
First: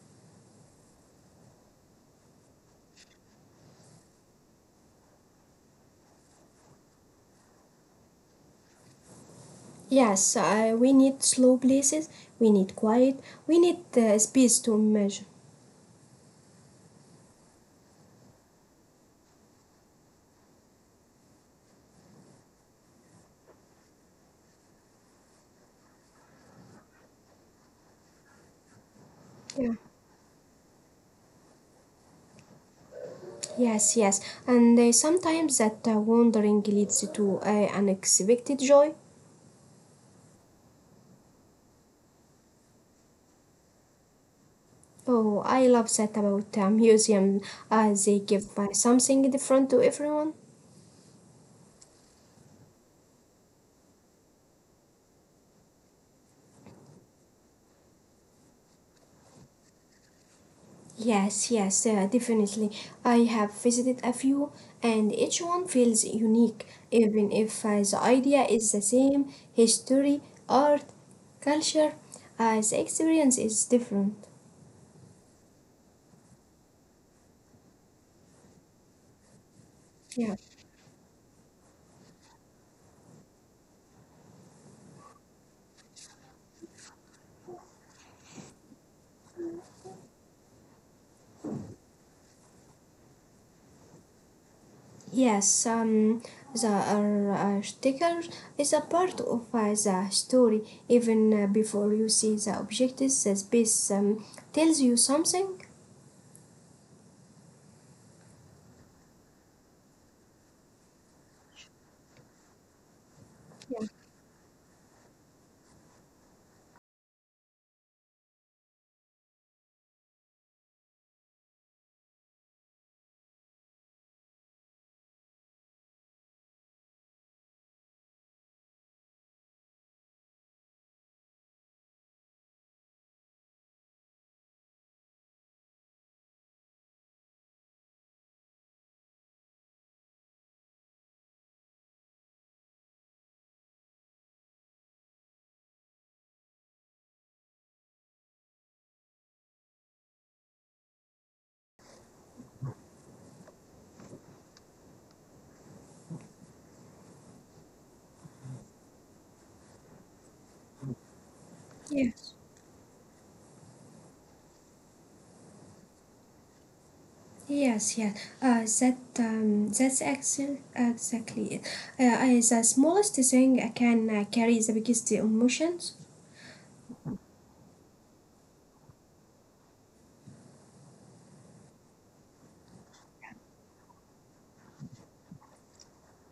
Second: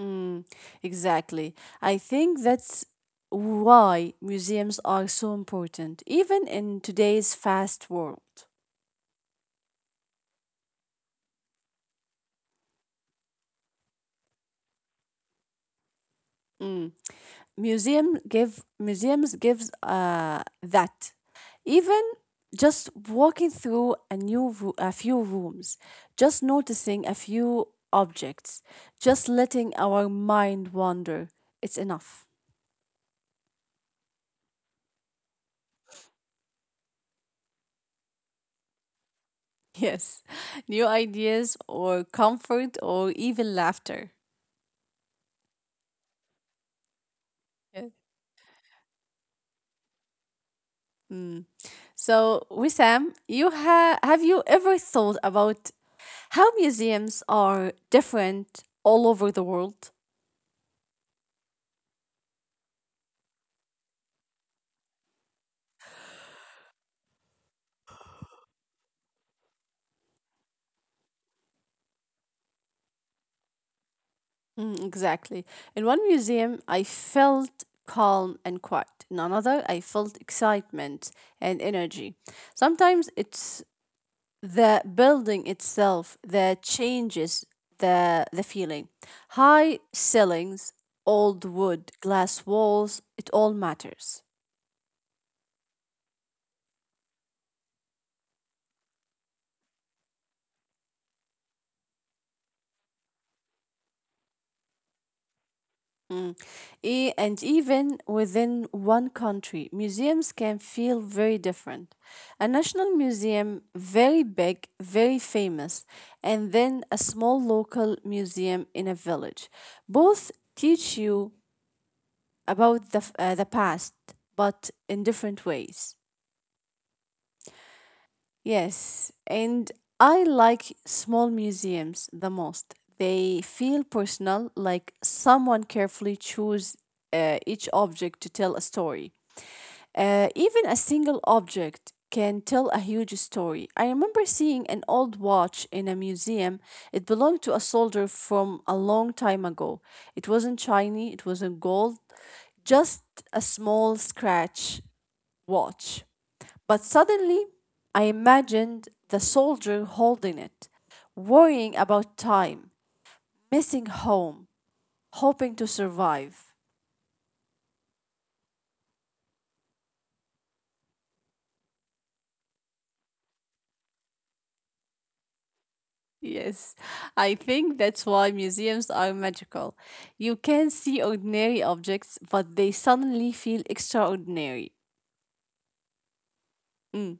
Speaker 1: Mm, exactly. I think that's why museums are so important, even in today's fast world.
Speaker 2: Yes, uh, we need slow places. We need quiet. We need uh, space to imagine.
Speaker 1: Mm. museum give museums gives uh, that, even just walking through a new roo- a few rooms, just noticing a few objects, just letting
Speaker 2: Yeah.
Speaker 1: our mind wander, it's enough.
Speaker 2: Yes, yes. And uh, sometimes that uh, wandering leads to uh, unexpected joy.
Speaker 1: Yes, new ideas or comfort or even laughter.
Speaker 2: Oh, I love that about a museum.
Speaker 1: Yes.
Speaker 2: Uh, they give uh, something different to everyone.
Speaker 1: Mm. So, Wissam, you ha- have you ever thought about how museums are different all over the world?
Speaker 2: Yes, yes, uh, definitely. I have visited a few, and each one feels unique, even if uh, the idea is the same: history, art, culture. Uh, the experience is different.
Speaker 1: Mm, exactly. In one museum, I felt calm and quiet. In another, I felt
Speaker 2: Yeah.
Speaker 1: excitement and energy. Sometimes it's the building itself that changes the, the feeling. High ceilings, old wood, glass walls, it all matters.
Speaker 2: Yes, um, the uh, uh, sticker is a part of uh, the story. Even uh, before you see the object, the space um, tells you something.
Speaker 1: Mm. E- and even within one country, museums can feel very different. A national museum,
Speaker 2: Yeah.
Speaker 1: very big, very famous, and then a small local museum in a village. Both teach you about the, f- uh, the past, but in different ways. Yes, and I like small museums the most. They feel personal, like someone carefully chose uh, each object to tell a story. Uh, even a single object can tell a huge story. I remember seeing an old watch in a museum. It belonged to a soldier from a long time ago. It wasn't shiny, it wasn't gold, just a small scratch watch. But suddenly I imagined the soldier holding it, worrying about
Speaker 2: Yes.
Speaker 1: time, missing home, hoping to survive.
Speaker 2: Yes, yes. Uh, that um, that's excel exactly it. Uh, uh, the smallest thing uh, can uh, carry the biggest emotions.
Speaker 1: Yes, I think that's why museums are magical. You can see ordinary objects, but they suddenly feel extraordinary. Mm.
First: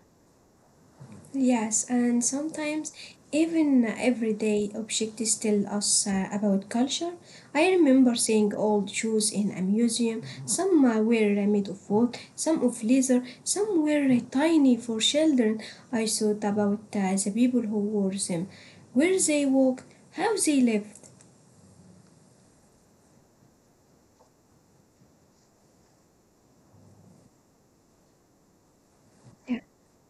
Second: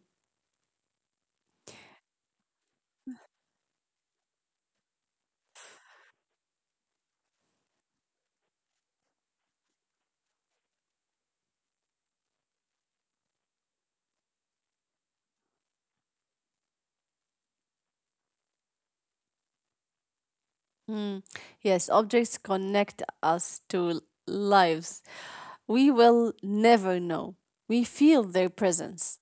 Speaker 2: Yes, and sometimes even everyday objects tell us uh, about culture. I remember seeing old shoes in a museum. Some uh, were made of wood, some of leather, some were uh, tiny for children. I thought about uh, the people who wore them, where they walked, how they lived.
Speaker 1: Mm. Yes, objects connect us to lives we will never know. We feel their
Speaker 2: Yeah.
Speaker 1: presence.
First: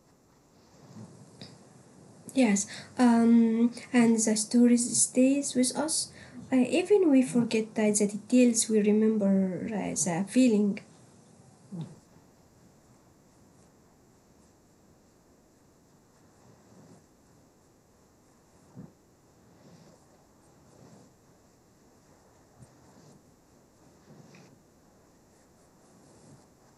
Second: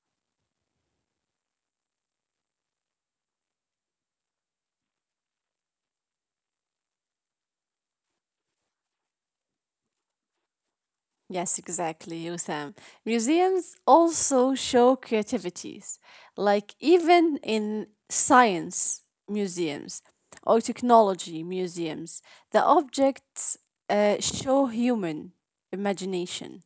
Speaker 2: Yes, um, and the stories stays with us. Uh, even we forget uh, the details, we remember uh, the feeling.
Speaker 1: Yes, exactly, Usam. Museums also show creativities, like even in science museums or technology museums, the objects uh, show human imagination.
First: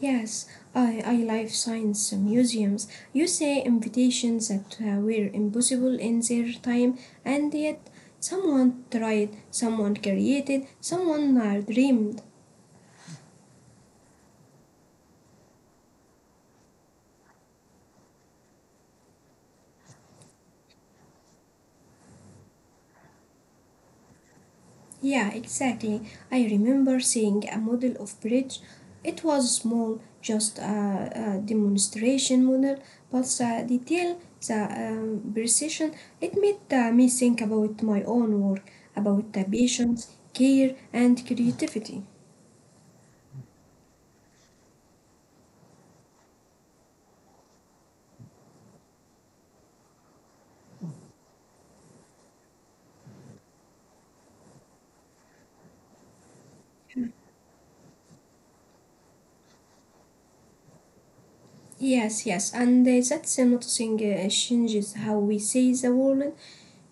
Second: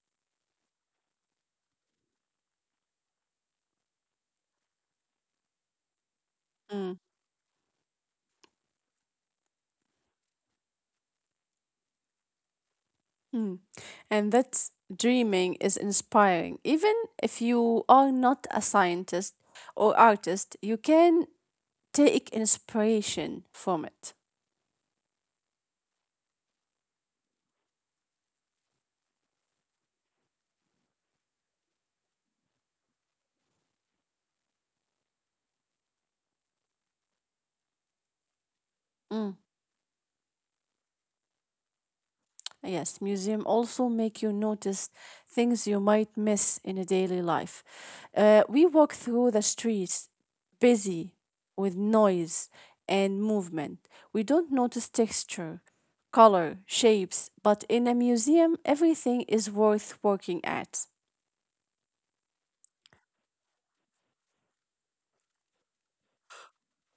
Speaker 2: Yes, I, I life science museums. You say invitations that uh, were impossible in their
Speaker 1: Mm.
Speaker 2: time, and yet someone tried, someone created, someone uh, dreamed.
Speaker 1: Mm. And that dreaming is inspiring. Even if you are not a scientist or artist, you can take inspiration from it.
Speaker 2: Yeah, exactly. I remember seeing a model of bridge. It was small, just a, a demonstration model, but the detail, the um, precision, it made uh, me think about my own work, about
Speaker 1: Mm.
Speaker 2: the patience, care, and creativity.
Speaker 1: Yes, museum also make you notice things you might miss in a daily life. Uh, we walk through the streets busy with noise and movement. We don't notice texture, color, shapes, but in a museum, everything is worth working at.
Speaker 2: Yes, yes, and uh, that noticing uh, changes how we see the world.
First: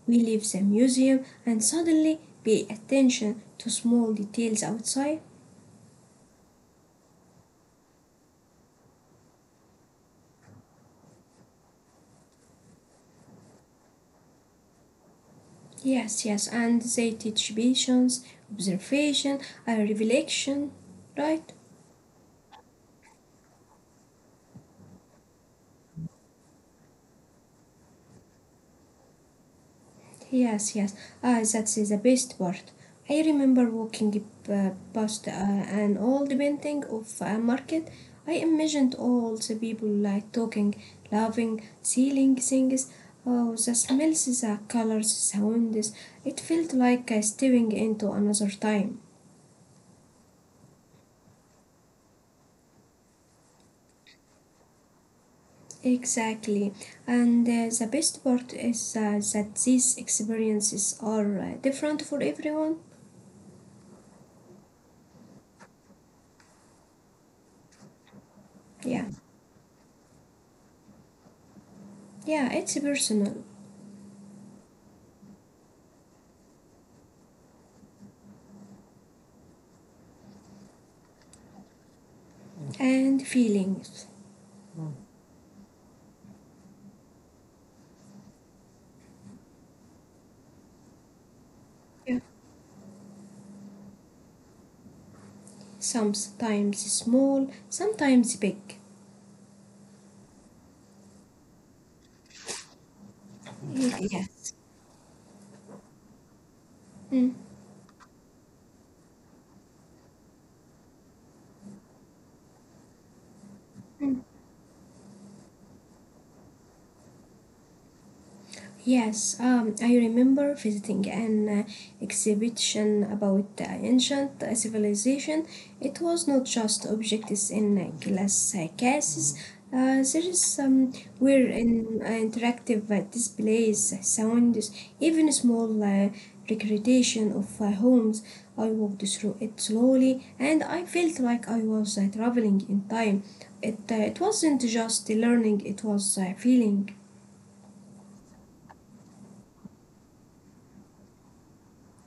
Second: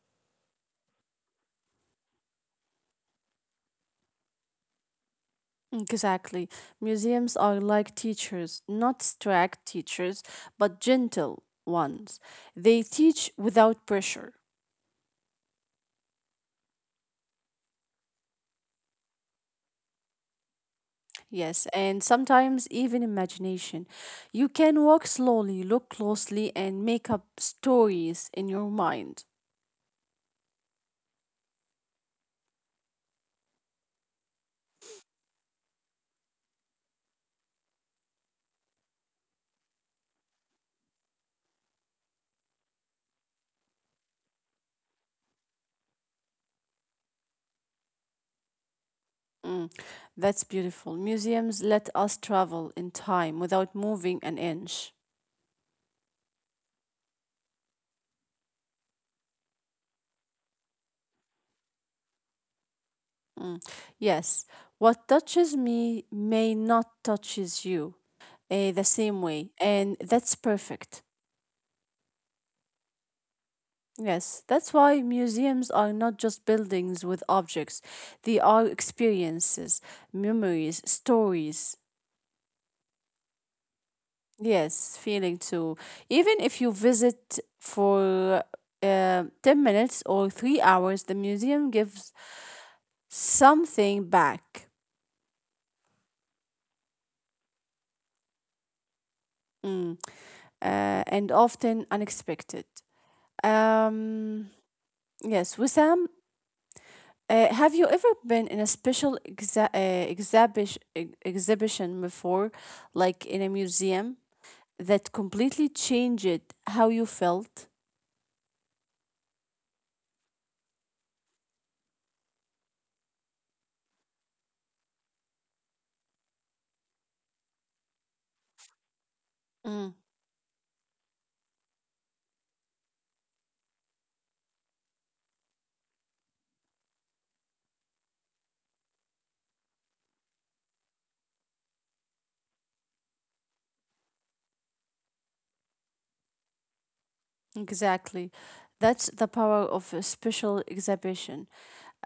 Speaker 2: We leave the museum and suddenly pay attention to small details outside.
Speaker 1: Exactly. Museums are like teachers, not strict teachers, but gentle ones. They teach without pressure.
Speaker 2: Yes, yes, and they teach patience, observation, and reflection, right?
Speaker 1: Yes, and sometimes even imagination. You can walk slowly, look closely, and make up stories in your mind.
Speaker 2: Yes, yes. Ah, that is the best part. I remember walking uh, past uh, an old painting of a market. I imagined all the people like talking, laughing, selling things. Oh, the smells, the colors, sounds. It felt like uh, stepping into another time.
Speaker 1: Mm, that's beautiful. Museums let us travel in time without moving an inch.
Speaker 2: Exactly. And uh, the best part is uh, that these experiences are uh, different for everyone.
Speaker 1: Mm, yes, what touches me may not touches you uh, the same
Speaker 2: Yeah,
Speaker 1: way, and that's perfect.
Speaker 2: yeah, it's personal
Speaker 1: Yes, that's why museums are not just buildings with objects. They are experiences, memories, stories.
Speaker 2: and feelings.
Speaker 1: Yes, feeling too. Even if you visit for uh, ten minutes or three hours, the museum gives
Speaker 2: Yeah.
Speaker 1: something back.
Speaker 2: Sometimes small, sometimes big.
Speaker 1: Mm. Uh, and often unexpected. Um,
Speaker 2: Yes.
Speaker 1: yes, Wissam,
Speaker 2: Mm.
Speaker 1: uh, have you ever been in a special exa- uh, exhibish- ex- exhibition before, like in a museum, that completely changed how you felt?
Speaker 2: Yes, um, I remember visiting an uh, exhibition about the ancient civilization. It was not just objects in uh, glass uh, cases.
Speaker 1: Mm.
Speaker 2: Uh, there is some were in uh, interactive uh, displays, uh, sounds, even small uh, recreation of uh, homes. I walked through it slowly, and I felt like I was uh, traveling in time. It uh, it wasn't just learning; it was uh, feeling.
Speaker 1: Exactly. That's the power of a special exhibition.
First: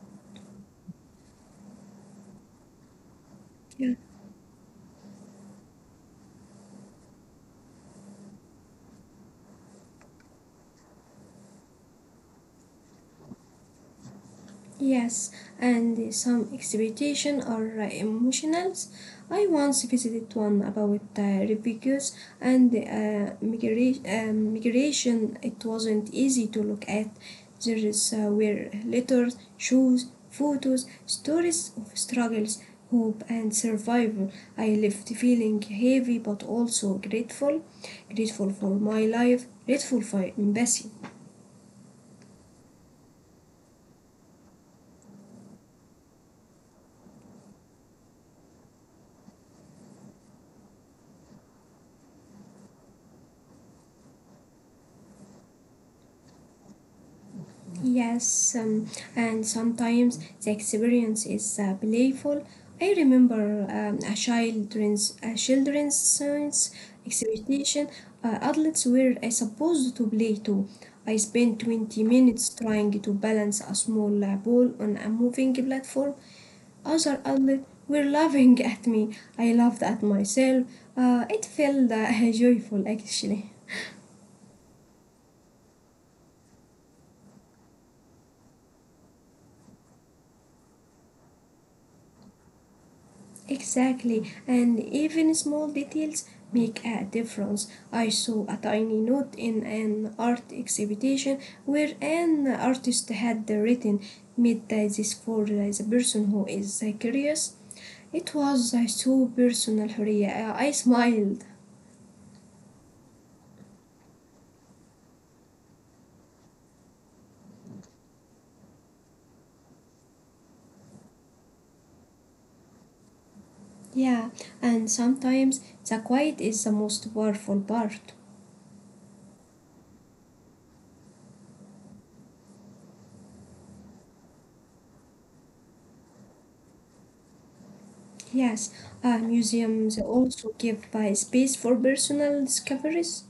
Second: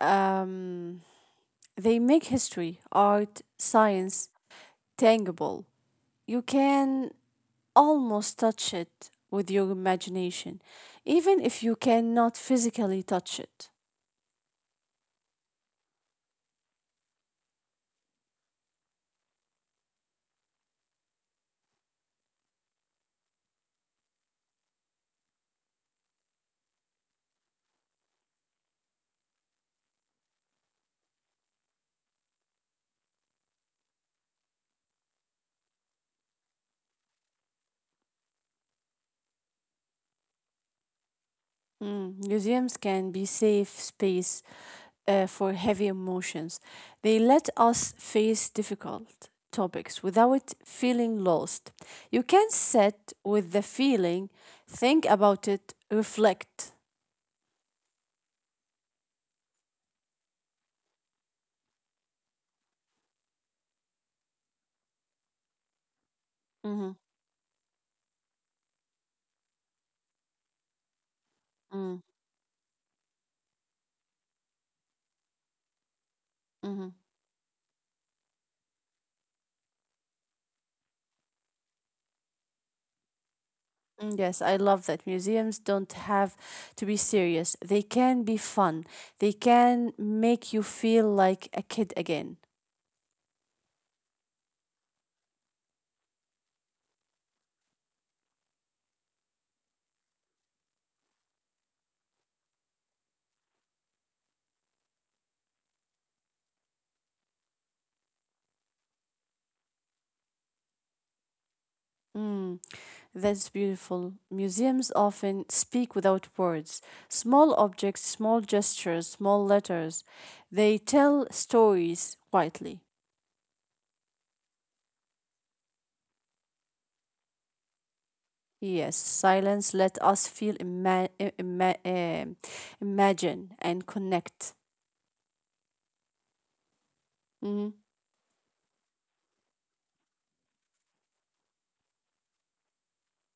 Speaker 1: Um, they make history, art, science tangible. You can almost touch it with your imagination, even if you cannot physically touch it.
Speaker 2: Yes, and some exhibition are uh, emotional. I once visited one about uh, refugees and uh, migra- uh, migration. It wasn't easy to look at. There is, uh, were letters, shoes, photos, stories of struggles, hope, and survival. I left feeling heavy but also grateful. Grateful for my life, grateful for embassy.
Speaker 1: Mm, museums can be safe space uh, for heavy emotions. They let us face difficult topics without feeling lost. You can sit with the feeling, think about it, reflect.
Speaker 2: Yes, um, and sometimes the experience is uh, playful. I remember um, a children's a children's science
Speaker 1: Hmm
Speaker 2: exhibition. Uh, adults were uh, supposed to play too. I spent twenty
Speaker 1: mm
Speaker 2: minutes trying to balance a small uh, ball on a moving platform.
Speaker 1: Mm-hmm.
Speaker 2: Other adults were laughing at me. I laughed at myself. Uh, it felt uh, joyful actually.
Speaker 1: Yes, I love that. Museums don't have to be serious. They can be fun. They can make you feel like a kid again.
Speaker 2: Exactly, and even small details make a difference. I saw a tiny note in an art exhibition where an artist had written, "Made this for the person who is so curious." It was so personal, Huria. I smiled.
Speaker 1: Mm. That's beautiful. Museums often speak without words. Small objects, small gestures, small letters. They tell stories quietly.
Speaker 2: Yeah, and sometimes the quiet is the most powerful part.
Speaker 1: Yes, silence let us feel, ima- i- ima- um, imagine, and connect. Hmm
Speaker 2: Yes, uh, museums also give uh, space for personal discoveries.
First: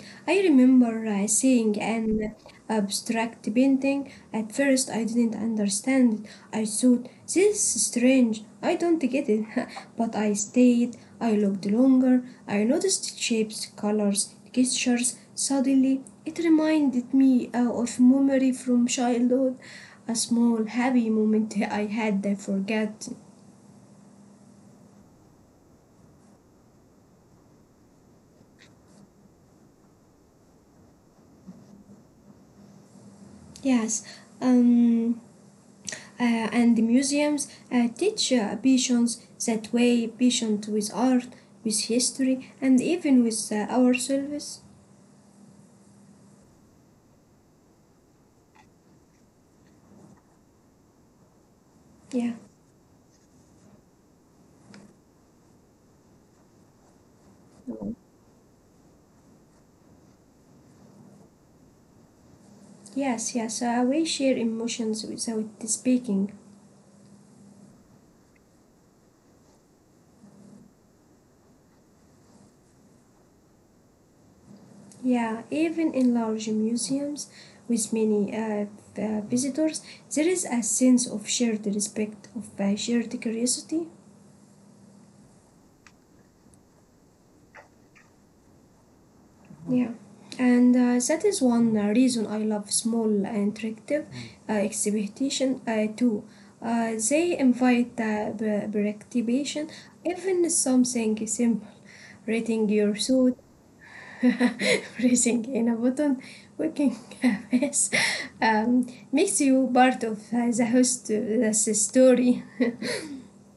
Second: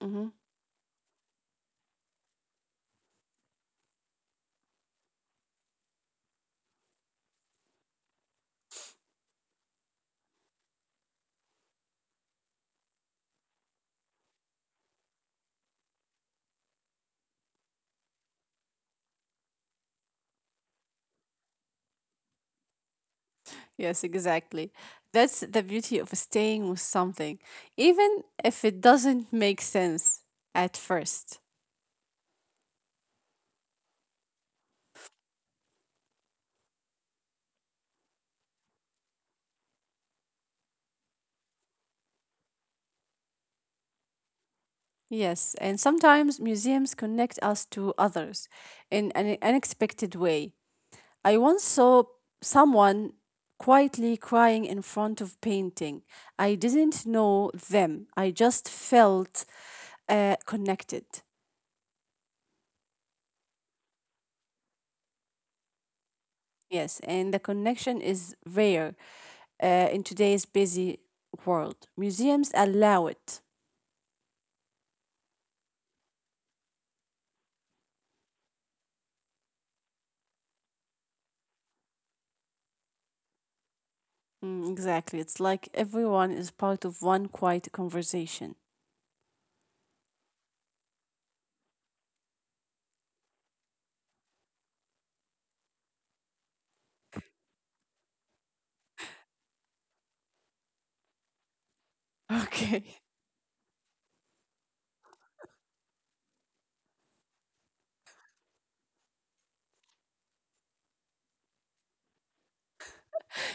Speaker 1: hmm
Speaker 2: I remember uh, seeing an abstract painting. At first, I didn't understand it. I thought, "This is strange. I don't get it." But I stayed. I looked longer. I noticed shapes, colors, textures. Suddenly, it reminded me uh, of memory from childhood, a small happy moment I had forgotten.
Speaker 1: Yes, exactly. That's the beauty of staying with something, even if it doesn't make sense at first.
Speaker 2: Yes. Um, uh, and museums uh, teach uh, patience that way, patient with art, with history, and even with uh, ourselves.
Speaker 1: Yes, and sometimes museums connect us to others in an unexpected way. I once saw
Speaker 2: Yeah.
Speaker 1: someone quietly crying in front of painting. I didn't know
Speaker 2: Mm.
Speaker 1: them. I just felt uh, connected.
Speaker 2: Yes, yes, uh, we share emotions without speaking.
Speaker 1: Yes, and the connection is rare uh, in today's busy world. Museums allow it.
Speaker 2: Yeah, even in large museums with many uh, v- uh, visitors, there is a sense of shared respect, of uh, shared curiosity.
Speaker 1: Mm, exactly. It's like everyone is part of one quiet conversation.
Speaker 2: Yeah, and uh, that is one uh, reason I love small and interactive uh, exhibition uh, too. Uh, they invite uh, b- participation, even something simple, reading
Speaker 1: Okay.
Speaker 2: your suit, pressing in a button, working a mess, um, makes you part of uh, the host, uh, the story.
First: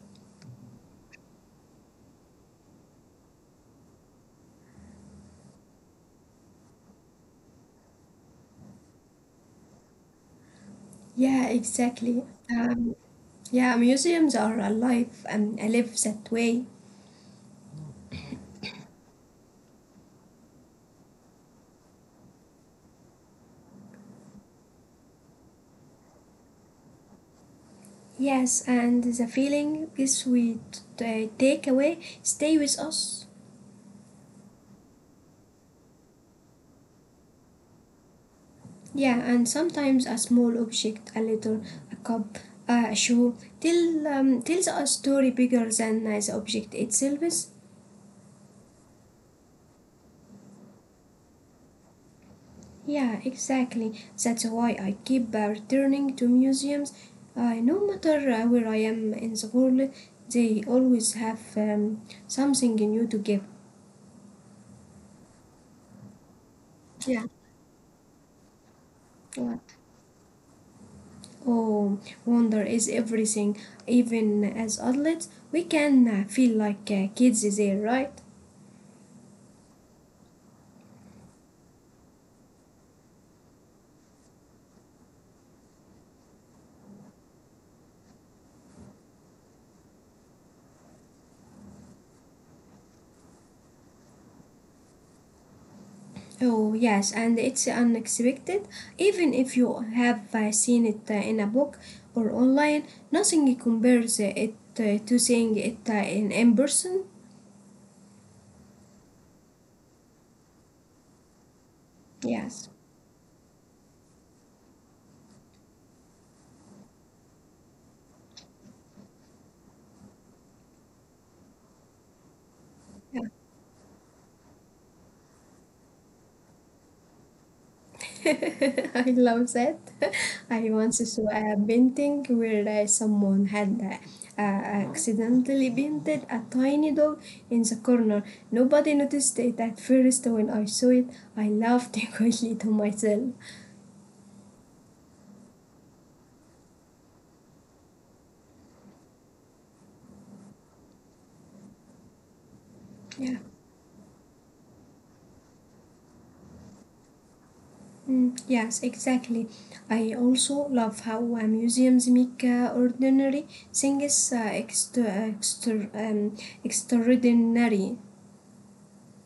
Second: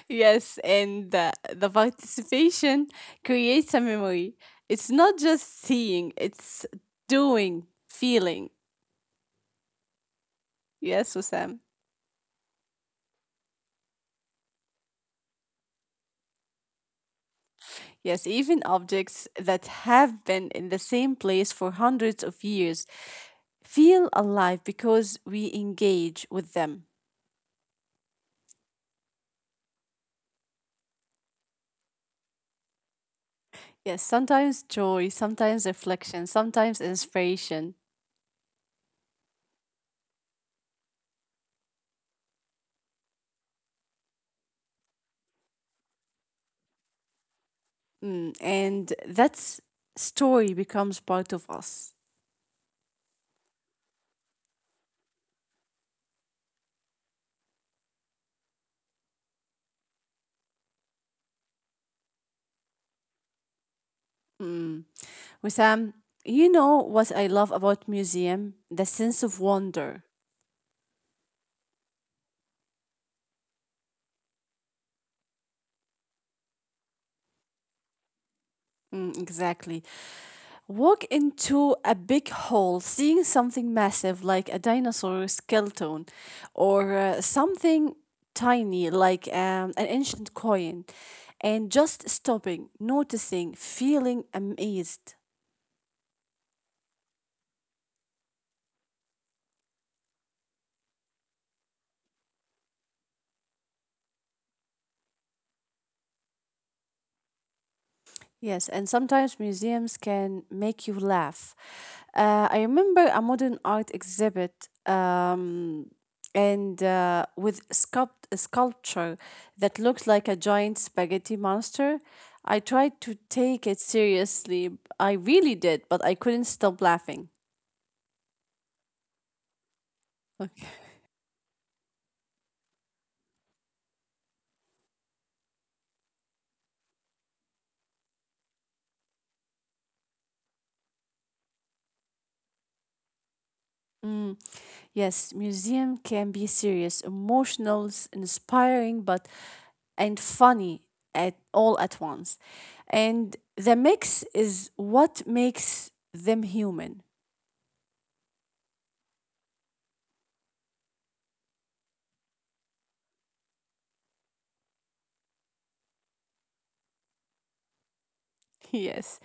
Speaker 1: Yes, and the, the participation creates a memory. It's not just seeing, it's doing, feeling. Yes,
Speaker 2: Yeah,
Speaker 1: Osam.
Speaker 2: exactly. Um, yeah, museums are alive and I live that way.
Speaker 1: Yes, even objects that have been in the same place for hundreds of years feel alive because we engage with them.
Speaker 2: Yes, and the feeling is we t- uh, take away stay with us.
Speaker 1: Yes, sometimes joy, sometimes reflection, sometimes inspiration.
Speaker 2: Yeah, and sometimes a small object, a letter, a cup, uh, a shoe, tell, um, tells a story bigger than uh, the object itself. Is.
Speaker 1: Mm, and that story becomes part of us.
Speaker 2: Yeah, exactly. That's why I keep uh, returning to museums. Uh, no matter uh, where I am in the world, they always have um, something new to give.
Speaker 1: Mm. Wissam, you know what
Speaker 2: Yeah.
Speaker 1: I love about museum? The sense of
Speaker 2: Yeah.
Speaker 1: wonder.
Speaker 2: Oh, wonder is everything. Even as adults, we can uh, feel like uh, kids there, right?
Speaker 1: Mm, exactly. Walk into a big hall, seeing something massive like a dinosaur skeleton, or uh, something tiny like um, an ancient coin, and just stopping, noticing, feeling amazed.
Speaker 2: Oh, yes, and it's unexpected. Even if you have uh, seen it uh, in a book or online, nothing compares uh, it uh, to seeing it uh, in, in person.
Speaker 1: Yes, and sometimes museums can make you laugh. Uh, I
Speaker 2: Yes.
Speaker 1: remember a modern art exhibit um, and uh, with sculpt- a sculpture that looked like a giant spaghetti monster. I tried to take it seriously. I really did, but I couldn't stop laughing.
Speaker 2: I love that. I once
Speaker 1: Okay.
Speaker 2: saw a painting where uh, someone had uh, uh, accidentally painted a tiny dog in the corner. Nobody noticed it at first. When I saw it, I laughed quietly to myself.
Speaker 1: Mm, yes, museum can be serious, emotional, s- inspiring, but and funny at all at once. And
Speaker 2: Yeah.
Speaker 1: the mix is what makes them human.
Speaker 2: Mm, yes, exactly. I also love how uh, museums make uh, ordinary things uh, extra, extra, um, extraordinary.
Speaker 1: Yes,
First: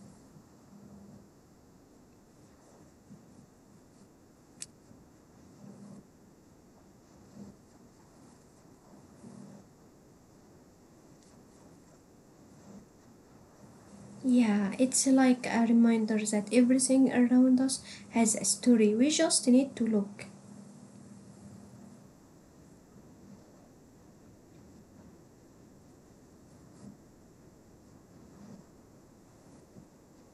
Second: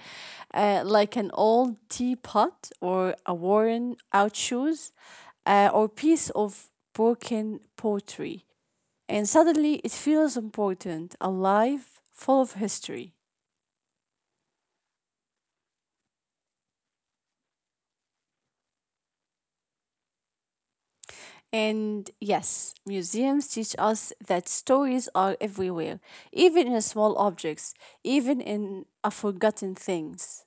Speaker 1: uh, like an old teapot or a worn out shoes, uh, or piece of broken pottery, and suddenly it feels important, alive, full of history.
Speaker 2: Yeah, it's like a reminder that everything around us has a story. We just need to look.
Speaker 1: And yes, museums teach us that stories are everywhere, even in small objects, even in a forgotten things.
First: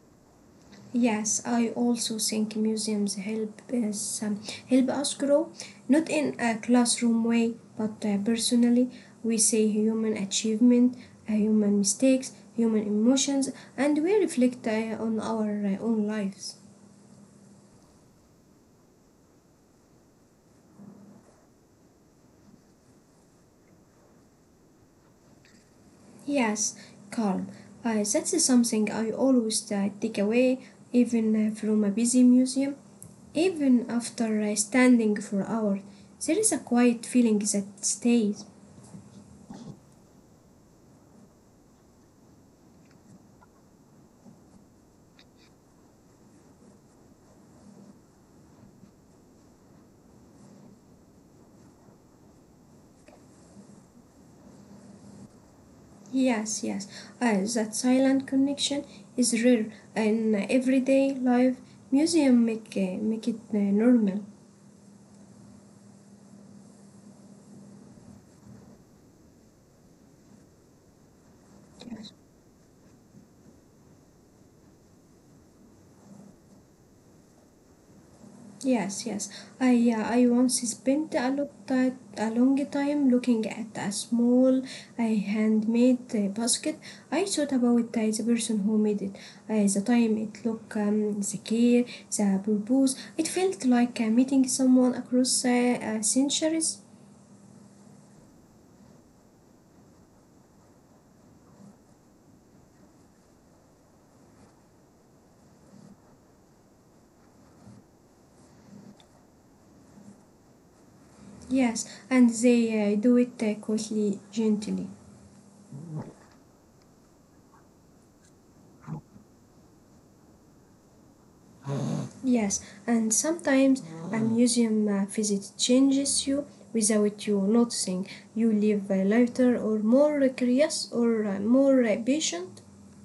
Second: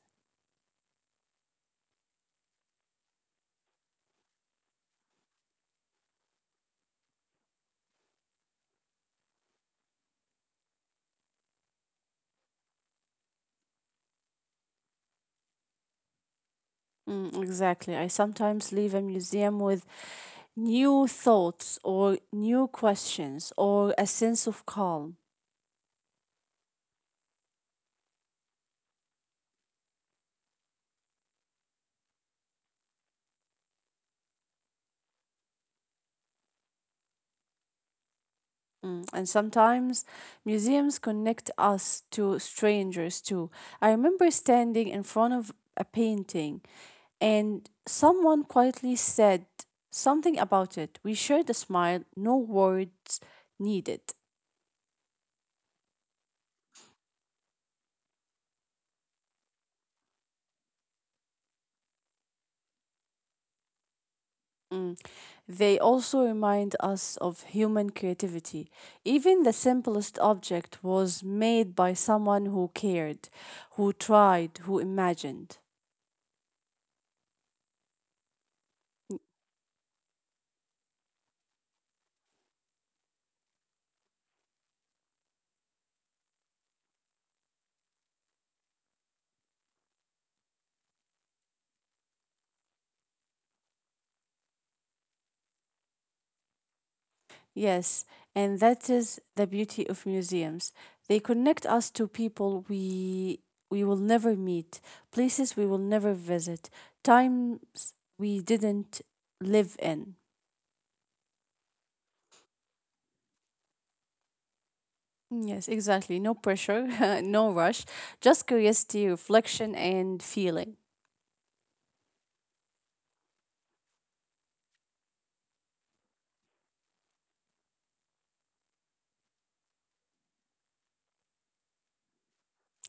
Speaker 2: Yes, I also think museums help us um, help us grow, not in a classroom way, but uh, personally. We see human achievement, uh, human mistakes, human emotions, and we reflect uh, on our uh, own lives.
Speaker 1: Mm, exactly. I sometimes leave a museum with new thoughts or new questions or a sense of calm.
Speaker 2: Yes, calm. Uh, that's something I always uh, take away, even uh, from a busy museum. Even after uh, standing for hours, there is a quiet feeling that stays.
Speaker 1: Mm, and sometimes museums connect us to strangers too. I remember standing in front of a painting and someone quietly said something about it. We shared a smile, no words needed.
Speaker 2: Yes, yes, uh, that silent connection is rare in everyday life. Museum make, uh, make it uh, normal.
Speaker 1: Mm. They also remind us of human creativity. Even the simplest object was made
Speaker 2: Yes.
Speaker 1: by someone who cared, who tried, who imagined.
Speaker 2: Yes, yes. I uh, I once spent a lot ti- a long time looking at a small uh, handmade uh, basket. I thought about uh, the person who made it, uh, the time it took, um, the care, the purpose. It felt like uh, meeting someone across uh, uh, centuries.
Speaker 1: Yes, and that is the beauty of museums. They connect us to people we we will never meet, places we will never visit, times we didn't live in.
Speaker 2: Yes, and they uh, do it uh, quickly, gently.
Speaker 1: Yes, exactly. No pressure, no rush, just curiosity, reflection, and feeling.
Speaker 2: Yes, and sometimes a museum uh, visit changes you without you noticing. You live uh, lighter, or more curious, or uh, more uh, patient.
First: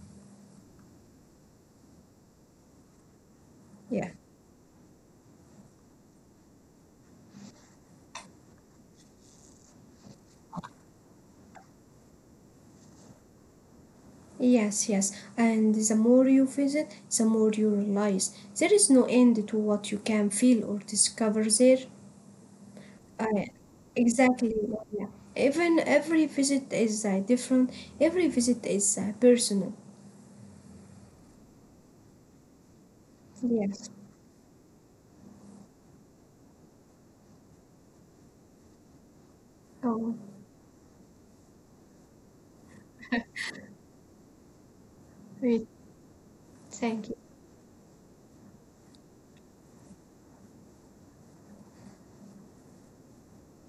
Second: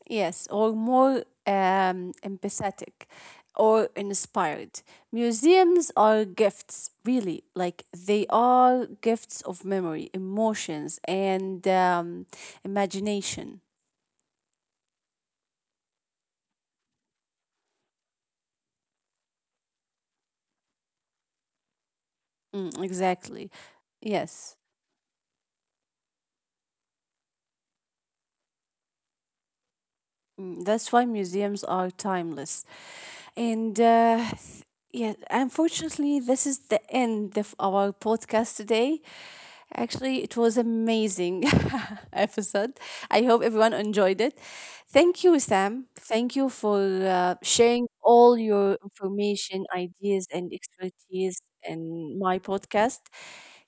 Speaker 1: Yes, or more um, empathetic or
Speaker 2: Yeah.
Speaker 1: inspired. Museums are gifts, really. Like they are gifts of memory, emotions, and um, imagination.
Speaker 2: Yes, yes. And the more you visit, the more you realize there is no end to what you can feel or discover there.
Speaker 1: Mm, exactly.
Speaker 2: I exactly.
Speaker 1: Yes.
Speaker 2: Yeah. Even every visit is uh, different. Every visit is uh, personal.
Speaker 1: Mm, that's why museums are timeless. And
Speaker 2: Yes.
Speaker 1: uh, th- yeah, unfortunately, this is the end of our podcast today.
Speaker 2: Oh,
Speaker 1: Actually, it was amazing episode. I hope everyone enjoyed it. Thank you,
Speaker 2: great.
Speaker 1: Sam. Thank you for
Speaker 2: Thank you.
Speaker 1: uh, sharing all your information, ideas, and expertise in my podcast.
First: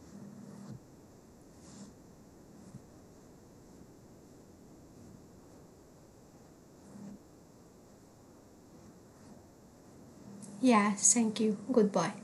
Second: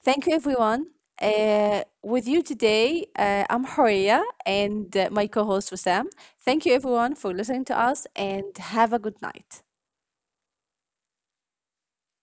Speaker 1: Thank you, everyone. Uh, with you today, uh, I'm Horia and uh, my co host, Sam. Thank you, everyone, for listening to us and have a good night.
Speaker 2: Yeah, thank you. Goodbye.